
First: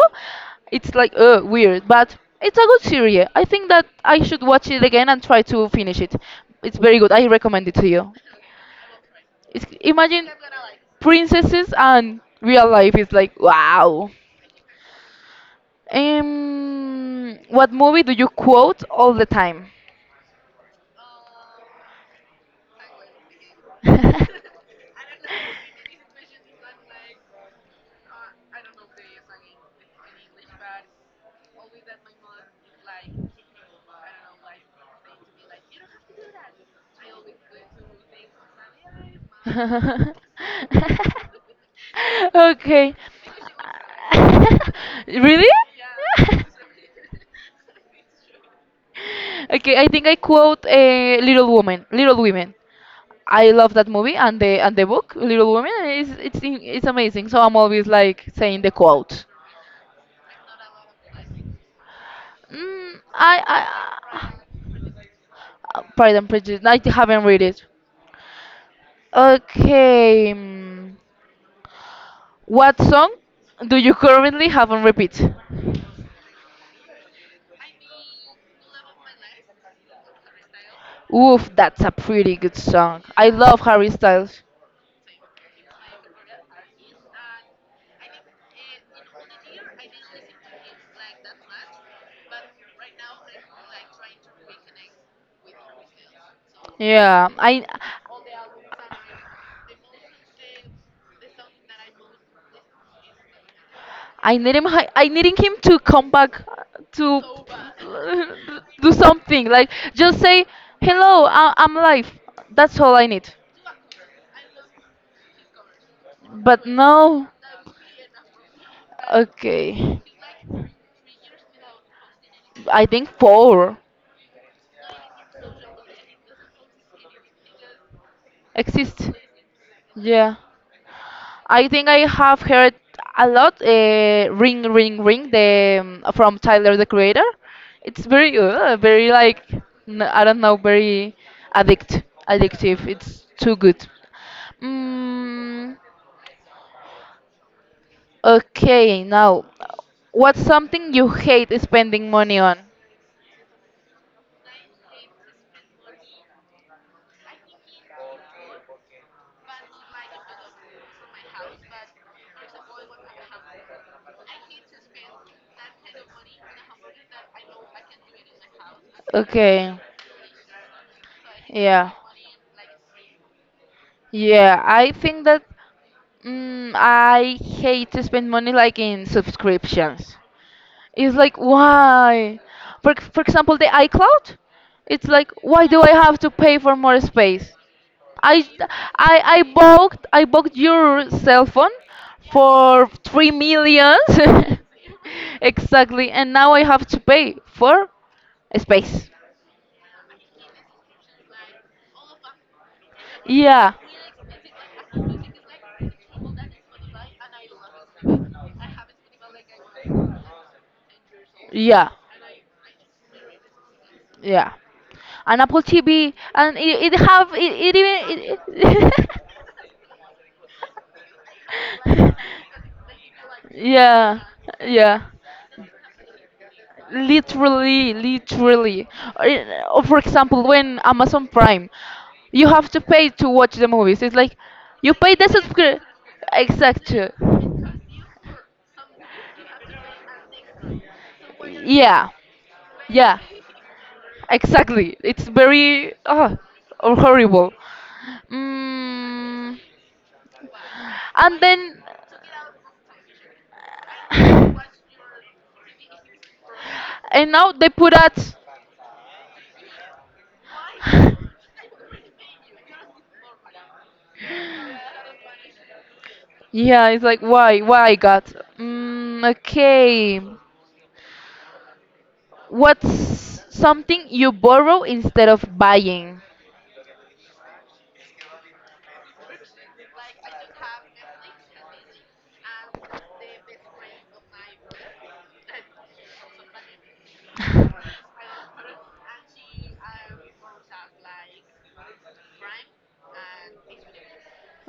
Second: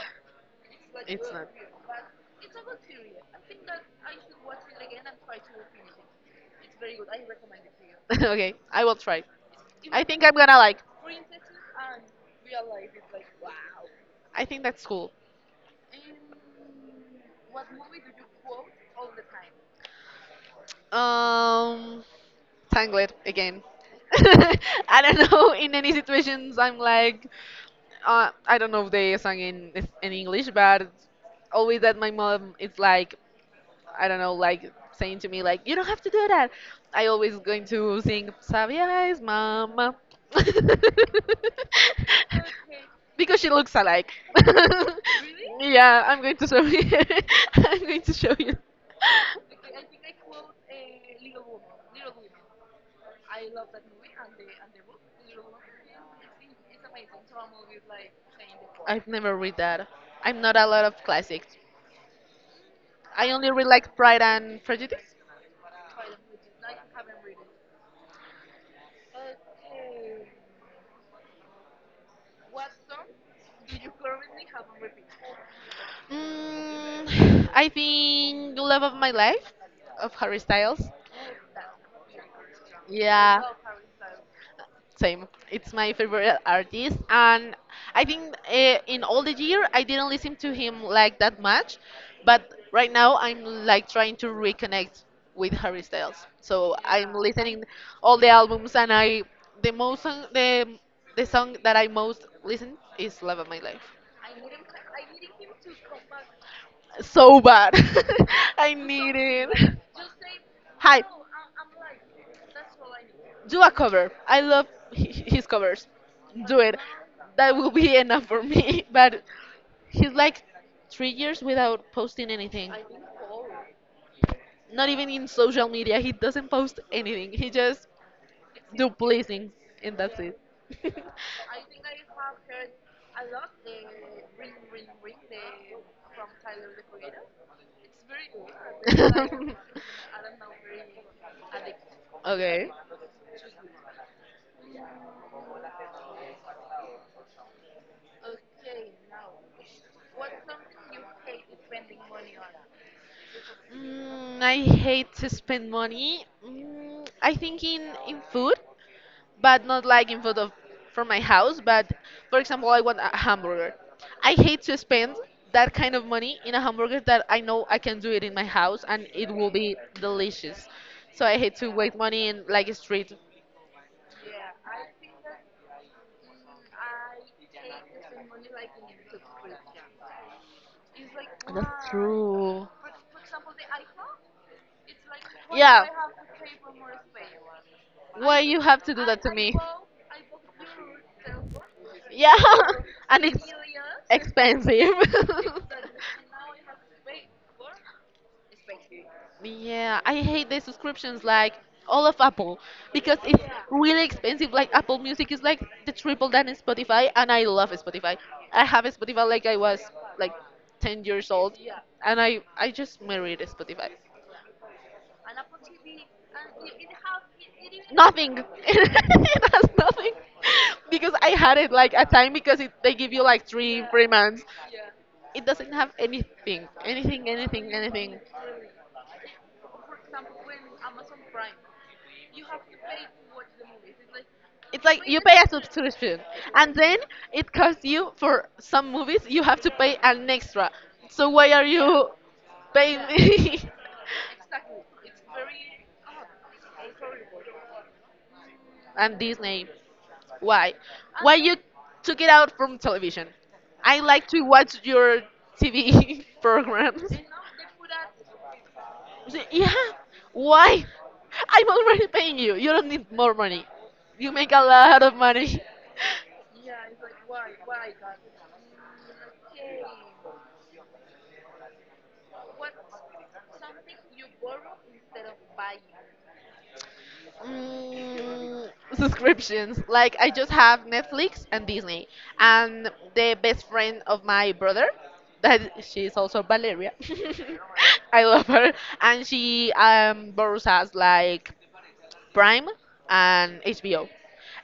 Speaker 2: it's like
Speaker 1: It's not.
Speaker 2: weird, but it's a good series. I think that I should watch it again and try to finish it. It's very good. I recommend it to you.
Speaker 1: *laughs* Okay, I will try.
Speaker 2: It's,
Speaker 1: I think
Speaker 2: imagine
Speaker 1: I'm gonna like,
Speaker 2: princesses and real life is like wow.
Speaker 1: I think that's cool.
Speaker 2: What movie do you quote all the time?
Speaker 1: Um, Tangled again. *laughs* I don't know. In any situations, I'm like, I don't know if
Speaker 2: *laughs*
Speaker 1: they sang in English, but always that my mom is like, I don't know, like saying to me like, you don't have to do that. I always going to sing Sabia's mama.
Speaker 2: *laughs*
Speaker 1: *laughs*
Speaker 2: okay.
Speaker 1: Because she looks alike. *laughs*
Speaker 2: *laughs* really?
Speaker 1: Yeah, I'm going
Speaker 2: *laughs*
Speaker 1: to show you. *laughs* I'm going to show you.
Speaker 2: okay, I think I quote a Little Woman, Little Women. I love that movie and the book, Little Women. It's amazing. So I'm always like saying the
Speaker 1: I've
Speaker 2: quote.
Speaker 1: never read that. I'm not a lot of classics.
Speaker 2: Mm,
Speaker 1: I
Speaker 2: I,
Speaker 1: only read like Pride
Speaker 2: I,
Speaker 1: and Prejudice.
Speaker 2: Pride and Prejudice. I haven't read it. Okay. What song do you currently have on repeat?
Speaker 1: Mm, *sighs* I think Love of My Life of Harry Styles.
Speaker 2: Oof, that's a pretty good song. I
Speaker 1: Yeah.
Speaker 2: love Harry Styles.
Speaker 1: Same. It's my favorite artist, and I think in all the year I didn't listen to him like that much, but right now I'm like trying to reconnect with Harry Styles. So I'm
Speaker 2: Yeah,
Speaker 1: listening all the albums, and I the most song, the song that I most listen is "Love of My Life."
Speaker 2: I need him. I needing him to come back to
Speaker 1: So bad. *laughs* I
Speaker 2: *laughs* do
Speaker 1: need
Speaker 2: something. Like
Speaker 1: it.
Speaker 2: just say
Speaker 1: Hi.
Speaker 2: hello. I'm live. That's all I need.
Speaker 1: Do a cover. I love his covers. Do
Speaker 2: But
Speaker 1: it.
Speaker 2: no.
Speaker 1: That will be *laughs* enough for me. *laughs* But
Speaker 2: Okay.
Speaker 1: he's like 3 years without posting anything.
Speaker 2: I think four.
Speaker 1: Not even in social media. He doesn't post anything. He just do
Speaker 2: Exist.
Speaker 1: pleasing, and that's
Speaker 2: Yeah.
Speaker 1: it. *laughs*
Speaker 2: I think I have heard a lot Ring Ring Ring the from Tyler the Creator. It's very like I don't know very addict
Speaker 1: Okay.
Speaker 2: addictive. It's too good. Mm, okay, now what's something you hate spending money on?
Speaker 1: Mm, I hate to spend money. Mm, I think in food, but not like in front of from my house. But for example, I want a hamburger. I hate to spend that kind of money in a hamburger that I know I can do it in my house and it will be
Speaker 2: Okay.
Speaker 1: delicious. So I hate to
Speaker 2: Yeah.
Speaker 1: waste money in like a street.
Speaker 2: Yeah, I think that mm, I hate to spend money like in subscriptions. It's like
Speaker 1: That's
Speaker 2: why?
Speaker 1: true.
Speaker 2: For example, the iCloud, it's like why do
Speaker 1: Yeah.
Speaker 2: I have to pay for more space?
Speaker 1: Why
Speaker 2: I
Speaker 1: you have to do
Speaker 2: I
Speaker 1: that to
Speaker 2: I
Speaker 1: me?
Speaker 2: bought I bought your cell phone
Speaker 1: Yeah,
Speaker 2: for
Speaker 1: *laughs* and
Speaker 2: three
Speaker 1: it's
Speaker 2: millions
Speaker 1: expensive.
Speaker 2: *laughs*
Speaker 1: *laughs*
Speaker 2: exactly, and now I have to pay for space.
Speaker 1: Yeah, I hate the subscriptions like all of Apple because it's
Speaker 2: Yeah,
Speaker 1: really expensive. Like Apple Music is like the triple than in Spotify, and I love Spotify. I have Spotify like I was like 10 years old,
Speaker 2: yeah,
Speaker 1: and I just married Spotify.
Speaker 2: yeah. An Apple TV, and it have it, it even. It,
Speaker 1: Nothing. *laughs*
Speaker 2: it
Speaker 1: It has nothing because I had it like a time
Speaker 2: *laughs*
Speaker 1: because it, they give you like three three
Speaker 2: yeah,
Speaker 1: months.
Speaker 2: yeah.
Speaker 1: It doesn't have anything, anything, anything, anything.
Speaker 2: Literally. Or for example when amazon prime you have to pay to watch the movies it's like
Speaker 1: It's
Speaker 2: you
Speaker 1: like
Speaker 2: pay
Speaker 1: you
Speaker 2: the
Speaker 1: pay a
Speaker 2: subscription
Speaker 1: subscription, and
Speaker 2: exact
Speaker 1: then it costs you for some movies. You have to pay an extra. So why are
Speaker 2: yeah
Speaker 1: you paying
Speaker 2: yeah
Speaker 1: me? *laughs*
Speaker 2: exactly it's very oh, or horrible.
Speaker 1: And
Speaker 2: Mm,
Speaker 1: Disney, why? Why
Speaker 2: and
Speaker 1: you
Speaker 2: then
Speaker 1: took it out from television? I like to watch
Speaker 2: *sighs*
Speaker 1: your TV *laughs* programs.
Speaker 2: and now they put at
Speaker 1: So, yeah. Why?
Speaker 2: *sighs*
Speaker 1: I'm already paying you. You don't need more money. You make a lot of money. *laughs*
Speaker 2: *laughs* yeah it's like why god. Mm, okay, what's something you borrow instead of buying?
Speaker 1: Mm, subscriptions. Like I just have Netflix and Disney, and the best friend of my brother, that she's also Valeria. *laughs* I love her, and she borrows us like Prime and HBO,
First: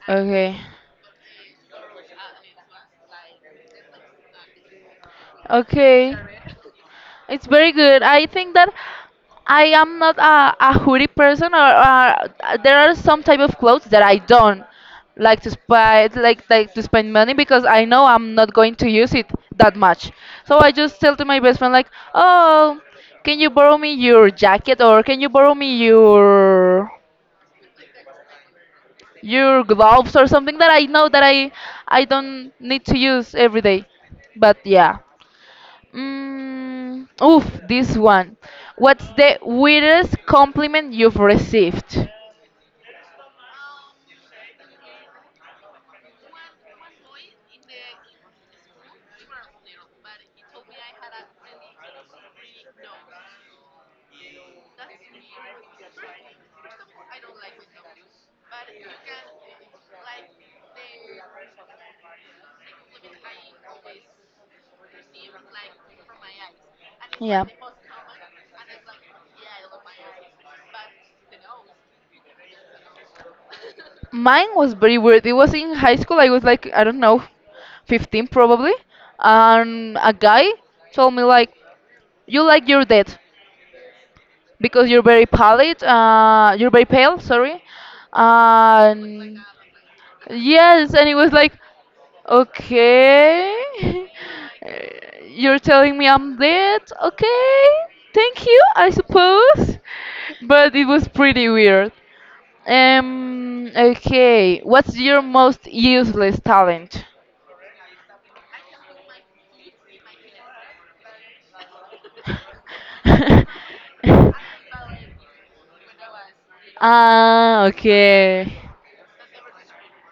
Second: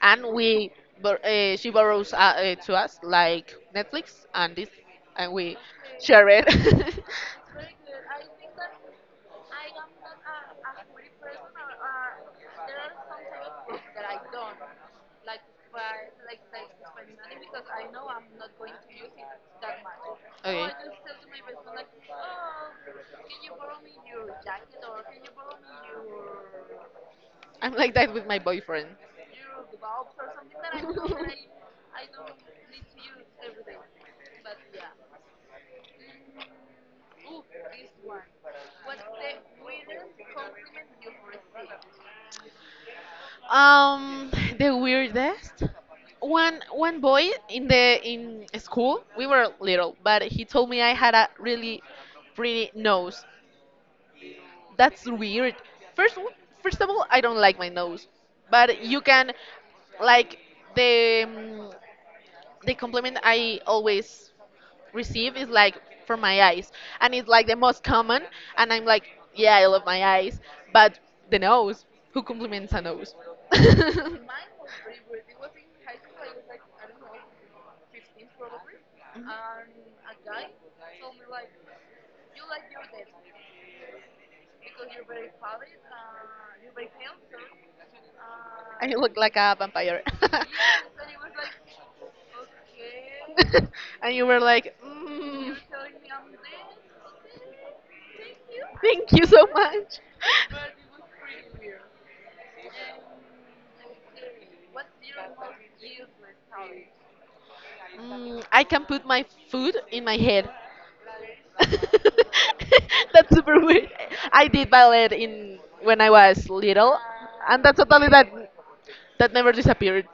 Speaker 1: and
Speaker 2: Okay.
Speaker 1: we she borrows to us like Netflix and this, and we
Speaker 2: Okay.
Speaker 1: share it. *laughs*
Speaker 2: It's very good. I think that I am not a hoodie person, or there are some type of clothes that I don't like to spend, like to spend money because I know I'm not going to use it that much. So
Speaker 1: Okay,
Speaker 2: I just tell to my best friend like, oh, can you borrow me your jacket or can you borrow me
Speaker 1: I'm like that with my boyfriend.
Speaker 2: your gloves or something that I know that I don't need to use every day. But yeah. Mm, oof, this one. What's the weirdest compliment you've received?
Speaker 1: Um, the weirdest. One boy in the in school, we were little, but he told me I had a really pretty nose. That's weird. First w- First of all, I don't like my nose, but you can like the um, the compliment I always receive is like for my eyes, and it's like the most common, and I'm like, yeah, I love my eyes, but the nose. Who compliments a nose?
Speaker 2: Mine was very
Speaker 1: *laughs*
Speaker 2: weird. It was in high school. I was like, I don't know, 15 probably.
Speaker 1: Mhm.
Speaker 2: And a guy told me like, you like your dad because you're very pallid. You're very pale. Sorry.
Speaker 1: And you look like
Speaker 2: And
Speaker 1: a vampire. *laughs* Yes,
Speaker 2: yes, and it was like,
Speaker 1: *laughs*
Speaker 2: okay,
Speaker 1: and you were like,
Speaker 2: *laughs*
Speaker 1: and mm,
Speaker 2: you're telling me I'm dead. Okay, thank you. I
Speaker 1: thank you so
Speaker 2: suppose,
Speaker 1: much. *laughs*
Speaker 2: but it was pretty weird. Okay. What's your most useless talent?
Speaker 1: Mm, I can put my food in my head. *laughs* That's super weird.
Speaker 2: *laughs*
Speaker 1: I did ballet in when I was little, and
Speaker 2: ah,
Speaker 1: that's totally that
Speaker 2: okay.
Speaker 1: that never disappeared.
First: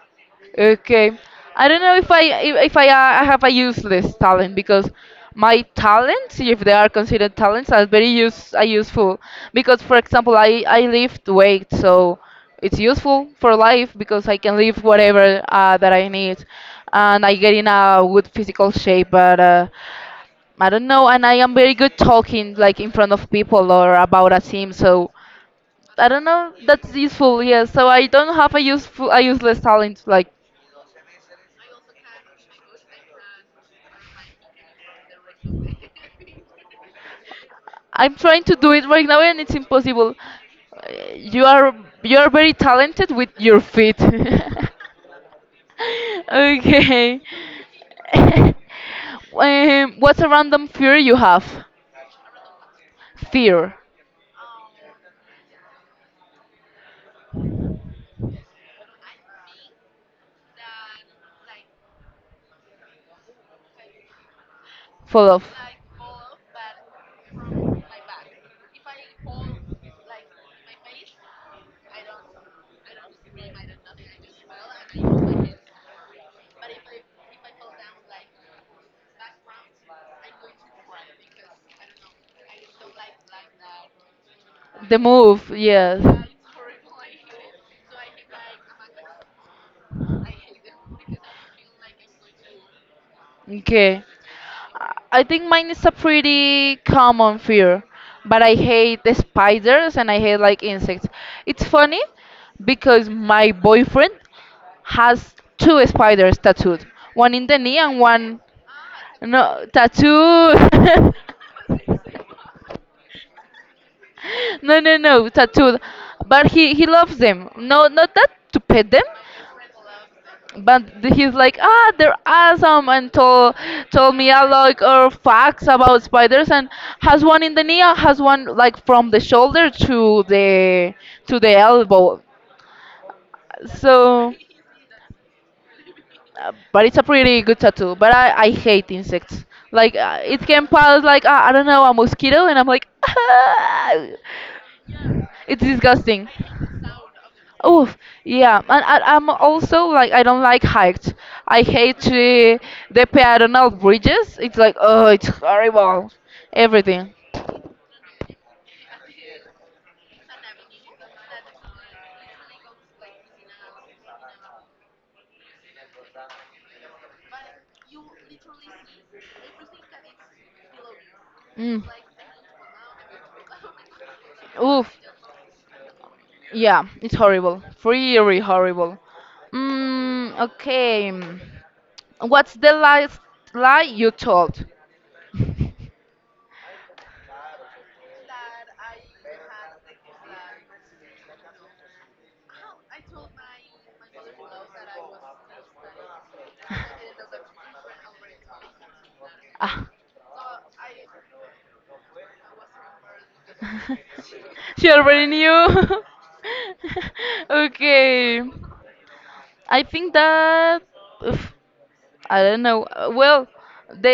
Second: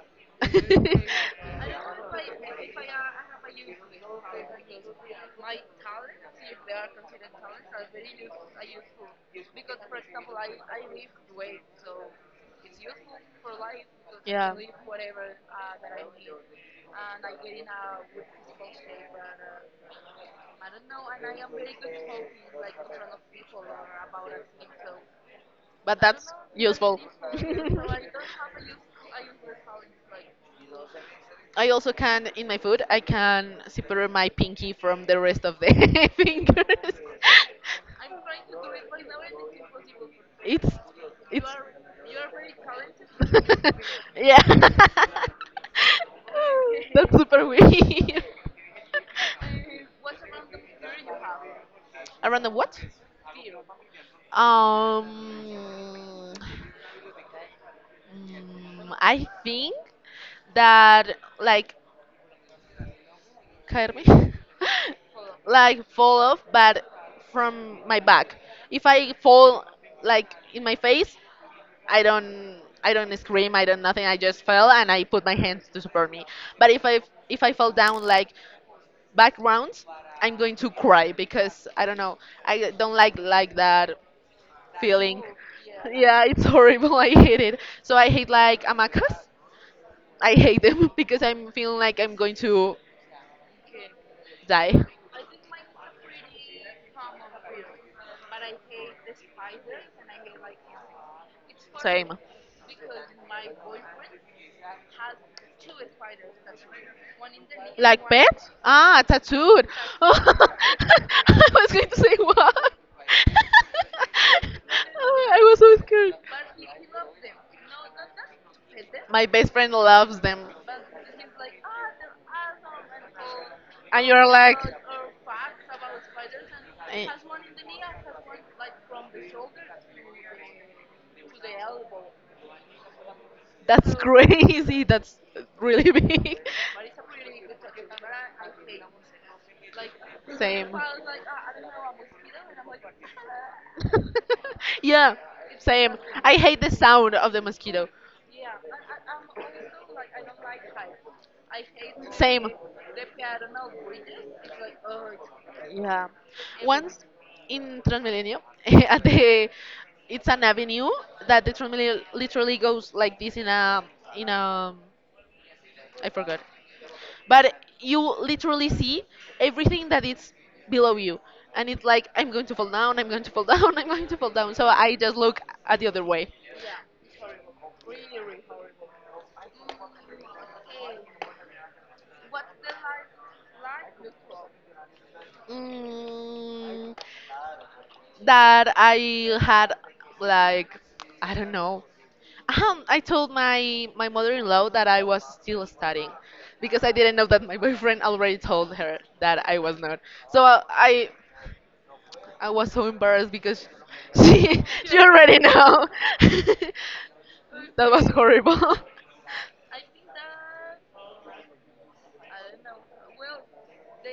Speaker 2: Okay. I don't know if I have a useless talent because my talents, if they are considered talents, are very use are useful because for example, I lift weight, so it's useful for life because I can lift whatever that I need, and I get in a good physical shape. But I don't know, and I am very good talking like in front of people or about a
Speaker 1: *laughs*
Speaker 2: team.
Speaker 1: Yeah,
Speaker 2: So
Speaker 1: but
Speaker 2: I don't
Speaker 1: that's
Speaker 2: know. That's
Speaker 1: useful. *laughs*
Speaker 2: useful, yeah. So I don't have a useless talent. Like
Speaker 1: I also can in my food I can separate my pinky from the rest of the *laughs* fingers. *laughs*
Speaker 2: I'm trying to do it right now, and it's impossible.
Speaker 1: it's
Speaker 2: You
Speaker 1: it's
Speaker 2: are very talented with your feet.
Speaker 1: *laughs* yeah.
Speaker 2: *laughs*
Speaker 1: *laughs* That's
Speaker 2: okay.
Speaker 1: super weird. *laughs*
Speaker 2: *laughs* What's a random fear you have?
Speaker 1: Around the what?
Speaker 2: Fear,
Speaker 1: Um Mm, I think that like Carmi, *laughs*
Speaker 2: full of.
Speaker 1: like fall off, but from my back. If I fall like in my face, I don't scream. I don't nothing. I just fell and I put my hands to support me. But if I fall down like backgrounds, I'm going to cry because I don't know. I don't like that
Speaker 2: The
Speaker 1: feeling. *laughs*
Speaker 2: move, yes.
Speaker 1: Yeah, it's horrible. *laughs* I hate it. So I hate like amacas. I hate them *laughs* because I'm feeling like I'm going to
Speaker 2: Okay.
Speaker 1: die.
Speaker 2: I think mine is a pretty common fear, but I hate the spiders and I hate like insects. It's funny
Speaker 1: Same.
Speaker 2: because my boyfriend has two spiders tattooed, one in the knee and
Speaker 1: Like
Speaker 2: one
Speaker 1: pets? Ah,
Speaker 2: no
Speaker 1: tattooed. *laughs* I
Speaker 2: tattooed. *laughs*
Speaker 1: was going to say what? *laughs*
Speaker 2: No, no,
Speaker 1: Oh, I was so
Speaker 2: tattooed.
Speaker 1: scared.
Speaker 2: But he loves them. No, not that to pet them,
Speaker 1: My best friend loves them.
Speaker 2: but he's like, ah, they're awesome, and
Speaker 1: And
Speaker 2: told
Speaker 1: you're
Speaker 2: me a
Speaker 1: like,
Speaker 2: lot of facts about spiders, and
Speaker 1: eh.
Speaker 2: has one in the knee, and has one like from the shoulder to the elbow.
Speaker 1: That's
Speaker 2: So,
Speaker 1: crazy. That's really big.
Speaker 2: but it's a pretty good tattoo. But I hate insects. Like it can
Speaker 1: Same.
Speaker 2: pass like I don't know a mosquito, and I'm like, *laughs*
Speaker 1: *laughs* Yeah,
Speaker 2: it's
Speaker 1: same.
Speaker 2: disgusting.
Speaker 1: I hate the sound of the mosquito.
Speaker 2: Oh, yeah, and I'm also like I don't like heights. I hate
Speaker 1: Same.
Speaker 2: the peatonal bridges. It's like oh, it's
Speaker 1: Yeah.
Speaker 2: horrible.
Speaker 1: Once
Speaker 2: Everything.
Speaker 1: in Transmilenio, *laughs* at the it's an avenue that the Transmilenio literally goes like this in a I forgot. But you literally see everything that is below you. And
Speaker 2: Mm.
Speaker 1: it's like I'm going to fall down, I'm going to fall down, *laughs* I'm going to fall down. So
Speaker 2: Oof.
Speaker 1: I just look at the other way.
Speaker 2: Yeah, it's horrible. Really horrible. Mm, okay. What's the last lie you told?
Speaker 1: Mm, that I had like I don't know. I told my my mother-in-law that I was still studying because I didn't know that my *laughs* boyfriend already told her that I was
Speaker 2: Ah,
Speaker 1: not. So I was so embarrassed because *laughs*
Speaker 2: *laughs* she
Speaker 1: she
Speaker 2: already
Speaker 1: already
Speaker 2: knew.
Speaker 1: know. *laughs*
Speaker 2: *laughs*
Speaker 1: That was
Speaker 2: okay.
Speaker 1: horrible.
Speaker 2: I think that. Oof. I don't know. Well,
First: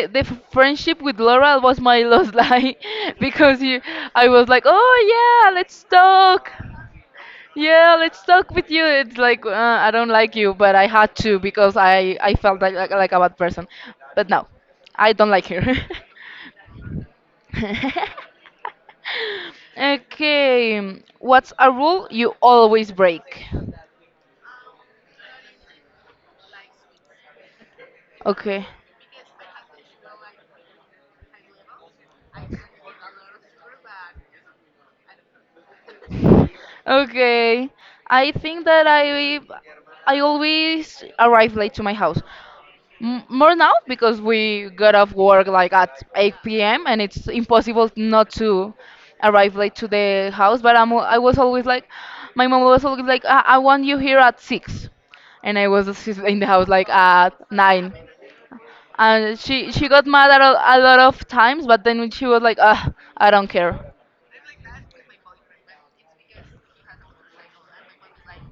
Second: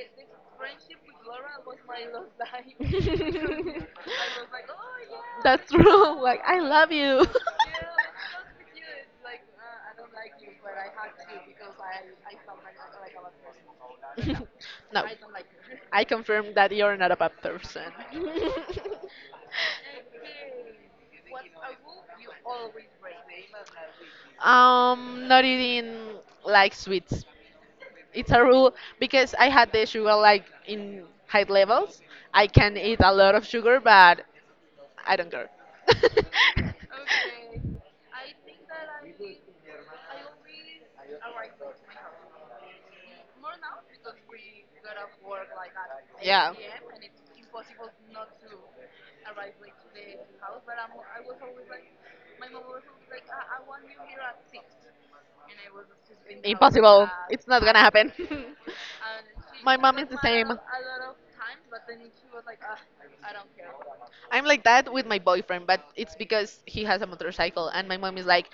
Speaker 1: *laughs*
Speaker 2: friendship with
Speaker 1: *laughs*
Speaker 2: Laura was my lost *laughs* life because you, I was like, oh yeah,
Speaker 1: That's
Speaker 2: let's
Speaker 1: true. Like
Speaker 2: talk.
Speaker 1: I love you. *laughs*
Speaker 2: Yeah, let's talk with you. It's like I don't like you, but I had to because I felt like a bad person. But no,
Speaker 1: *laughs* No,
Speaker 2: I don't like her.
Speaker 1: I confirm that you're not a bad person. *laughs*
Speaker 2: *laughs* okay, what's a rule you always break?
Speaker 1: Not eating like sweets. It's a
Speaker 2: Okay.
Speaker 1: rule because I had the sugar like in high levels. I can eat a lot of sugar, but I don't care.
Speaker 2: Okay. I think that I always arrive late to my house. More now because we
Speaker 1: *laughs*
Speaker 2: got off work like at
Speaker 1: Yeah.
Speaker 2: 8 p.m. and it's impossible not to arrive late to the house. But I was always like, my mom was always like, I want you here at 6. And I was *laughs* in the house like at
Speaker 1: It's not gonna
Speaker 2: 9.
Speaker 1: happen. *laughs*
Speaker 2: And
Speaker 1: My
Speaker 2: she
Speaker 1: mom
Speaker 2: got
Speaker 1: is the
Speaker 2: mad at
Speaker 1: same.
Speaker 2: a lot of times, but then she was like, ah, I don't care
Speaker 1: I'm like that with my boyfriend, but it's because he has a motorcycle, and my mom is like,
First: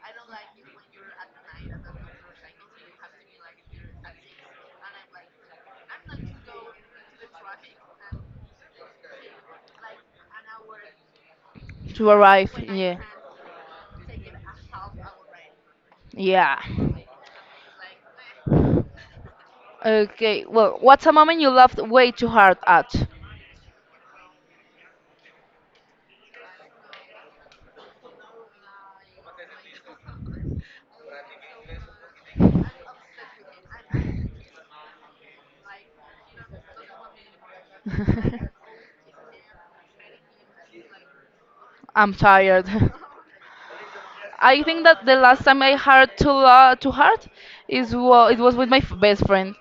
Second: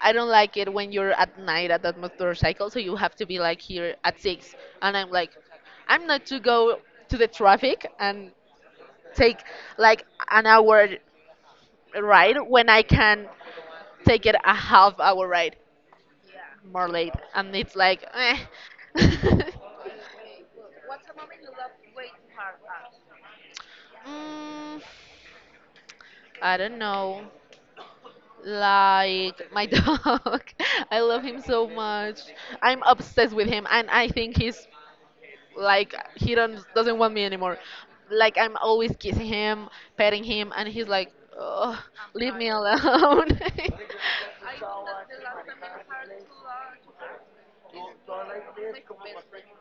Speaker 1: I don't like it when you're at night at that motorcycle, so you have to be like here at six. And I'm like, I'm not to go to the traffic and take like an hour
Speaker 2: to
Speaker 1: ride
Speaker 2: arrive.
Speaker 1: when I
Speaker 2: Yeah.
Speaker 1: can take it a half hour ride
Speaker 2: Yeah.
Speaker 1: more late. And it's like, eh. *laughs*
Speaker 2: Okay, well, what's a moment you laughed way too hard at?
Speaker 1: Mm, I don't know. Like my *laughs* dog. I love him so much. I'm obsessed with him and I think he's like he don't doesn't want me anymore. Like I'm
Speaker 2: *laughs*
Speaker 1: always kissing him, petting him and he's like, "Ugh,
Speaker 2: I'm
Speaker 1: leave me
Speaker 2: tired.
Speaker 1: alone." *laughs*
Speaker 2: *laughs* I think that the last time I hurt too hard is it was with my best friend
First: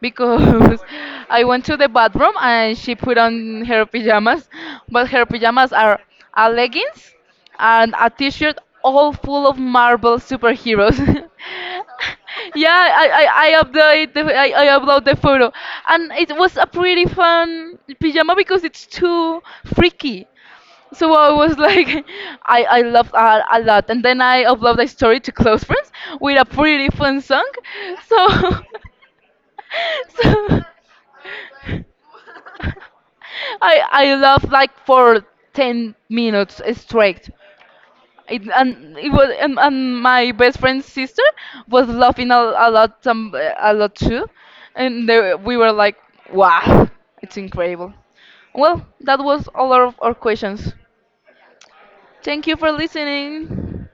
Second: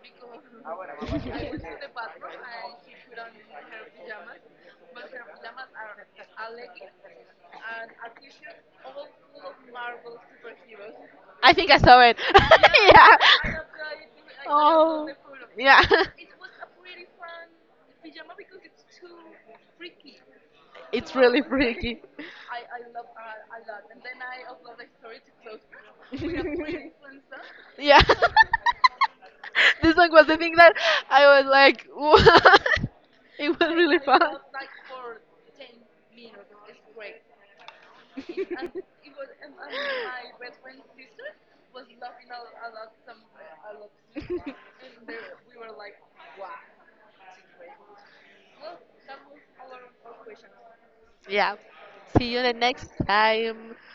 Speaker 2: because *laughs* I went to the bathroom and she put on her pajamas, but her pajamas are a leggings and a t-shirt all full of Marvel superheroes.
Speaker 1: I think I saw it.
Speaker 2: *laughs*
Speaker 1: *laughs*
Speaker 2: yeah,
Speaker 1: Yeah.
Speaker 2: I upload
Speaker 1: Oh.
Speaker 2: the photo,
Speaker 1: Yeah.
Speaker 2: and it was a pretty fun pajama because it's too
Speaker 1: *laughs*
Speaker 2: freaky. So
Speaker 1: It's
Speaker 2: I
Speaker 1: really
Speaker 2: was like,
Speaker 1: freaky.
Speaker 2: *laughs* I loved a lot. And then I uploaded a story to Close Friends with a pretty fun song.
Speaker 1: *laughs* Yeah. *laughs*
Speaker 2: So, *laughs*
Speaker 1: This one was the thing
Speaker 2: so
Speaker 1: that I was like, *laughs* what? It was really
Speaker 2: I
Speaker 1: fun.
Speaker 2: loved like for 10 minutes straight. It,
Speaker 1: *laughs*
Speaker 2: and it was and my best friend's sister was laughing a lot some a lot too and they, we were like wow it's incredible. Well, that was all of our questions.
Speaker 1: Yeah. See you
Speaker 2: Thank
Speaker 1: the
Speaker 2: you for
Speaker 1: next time.
Speaker 2: listening.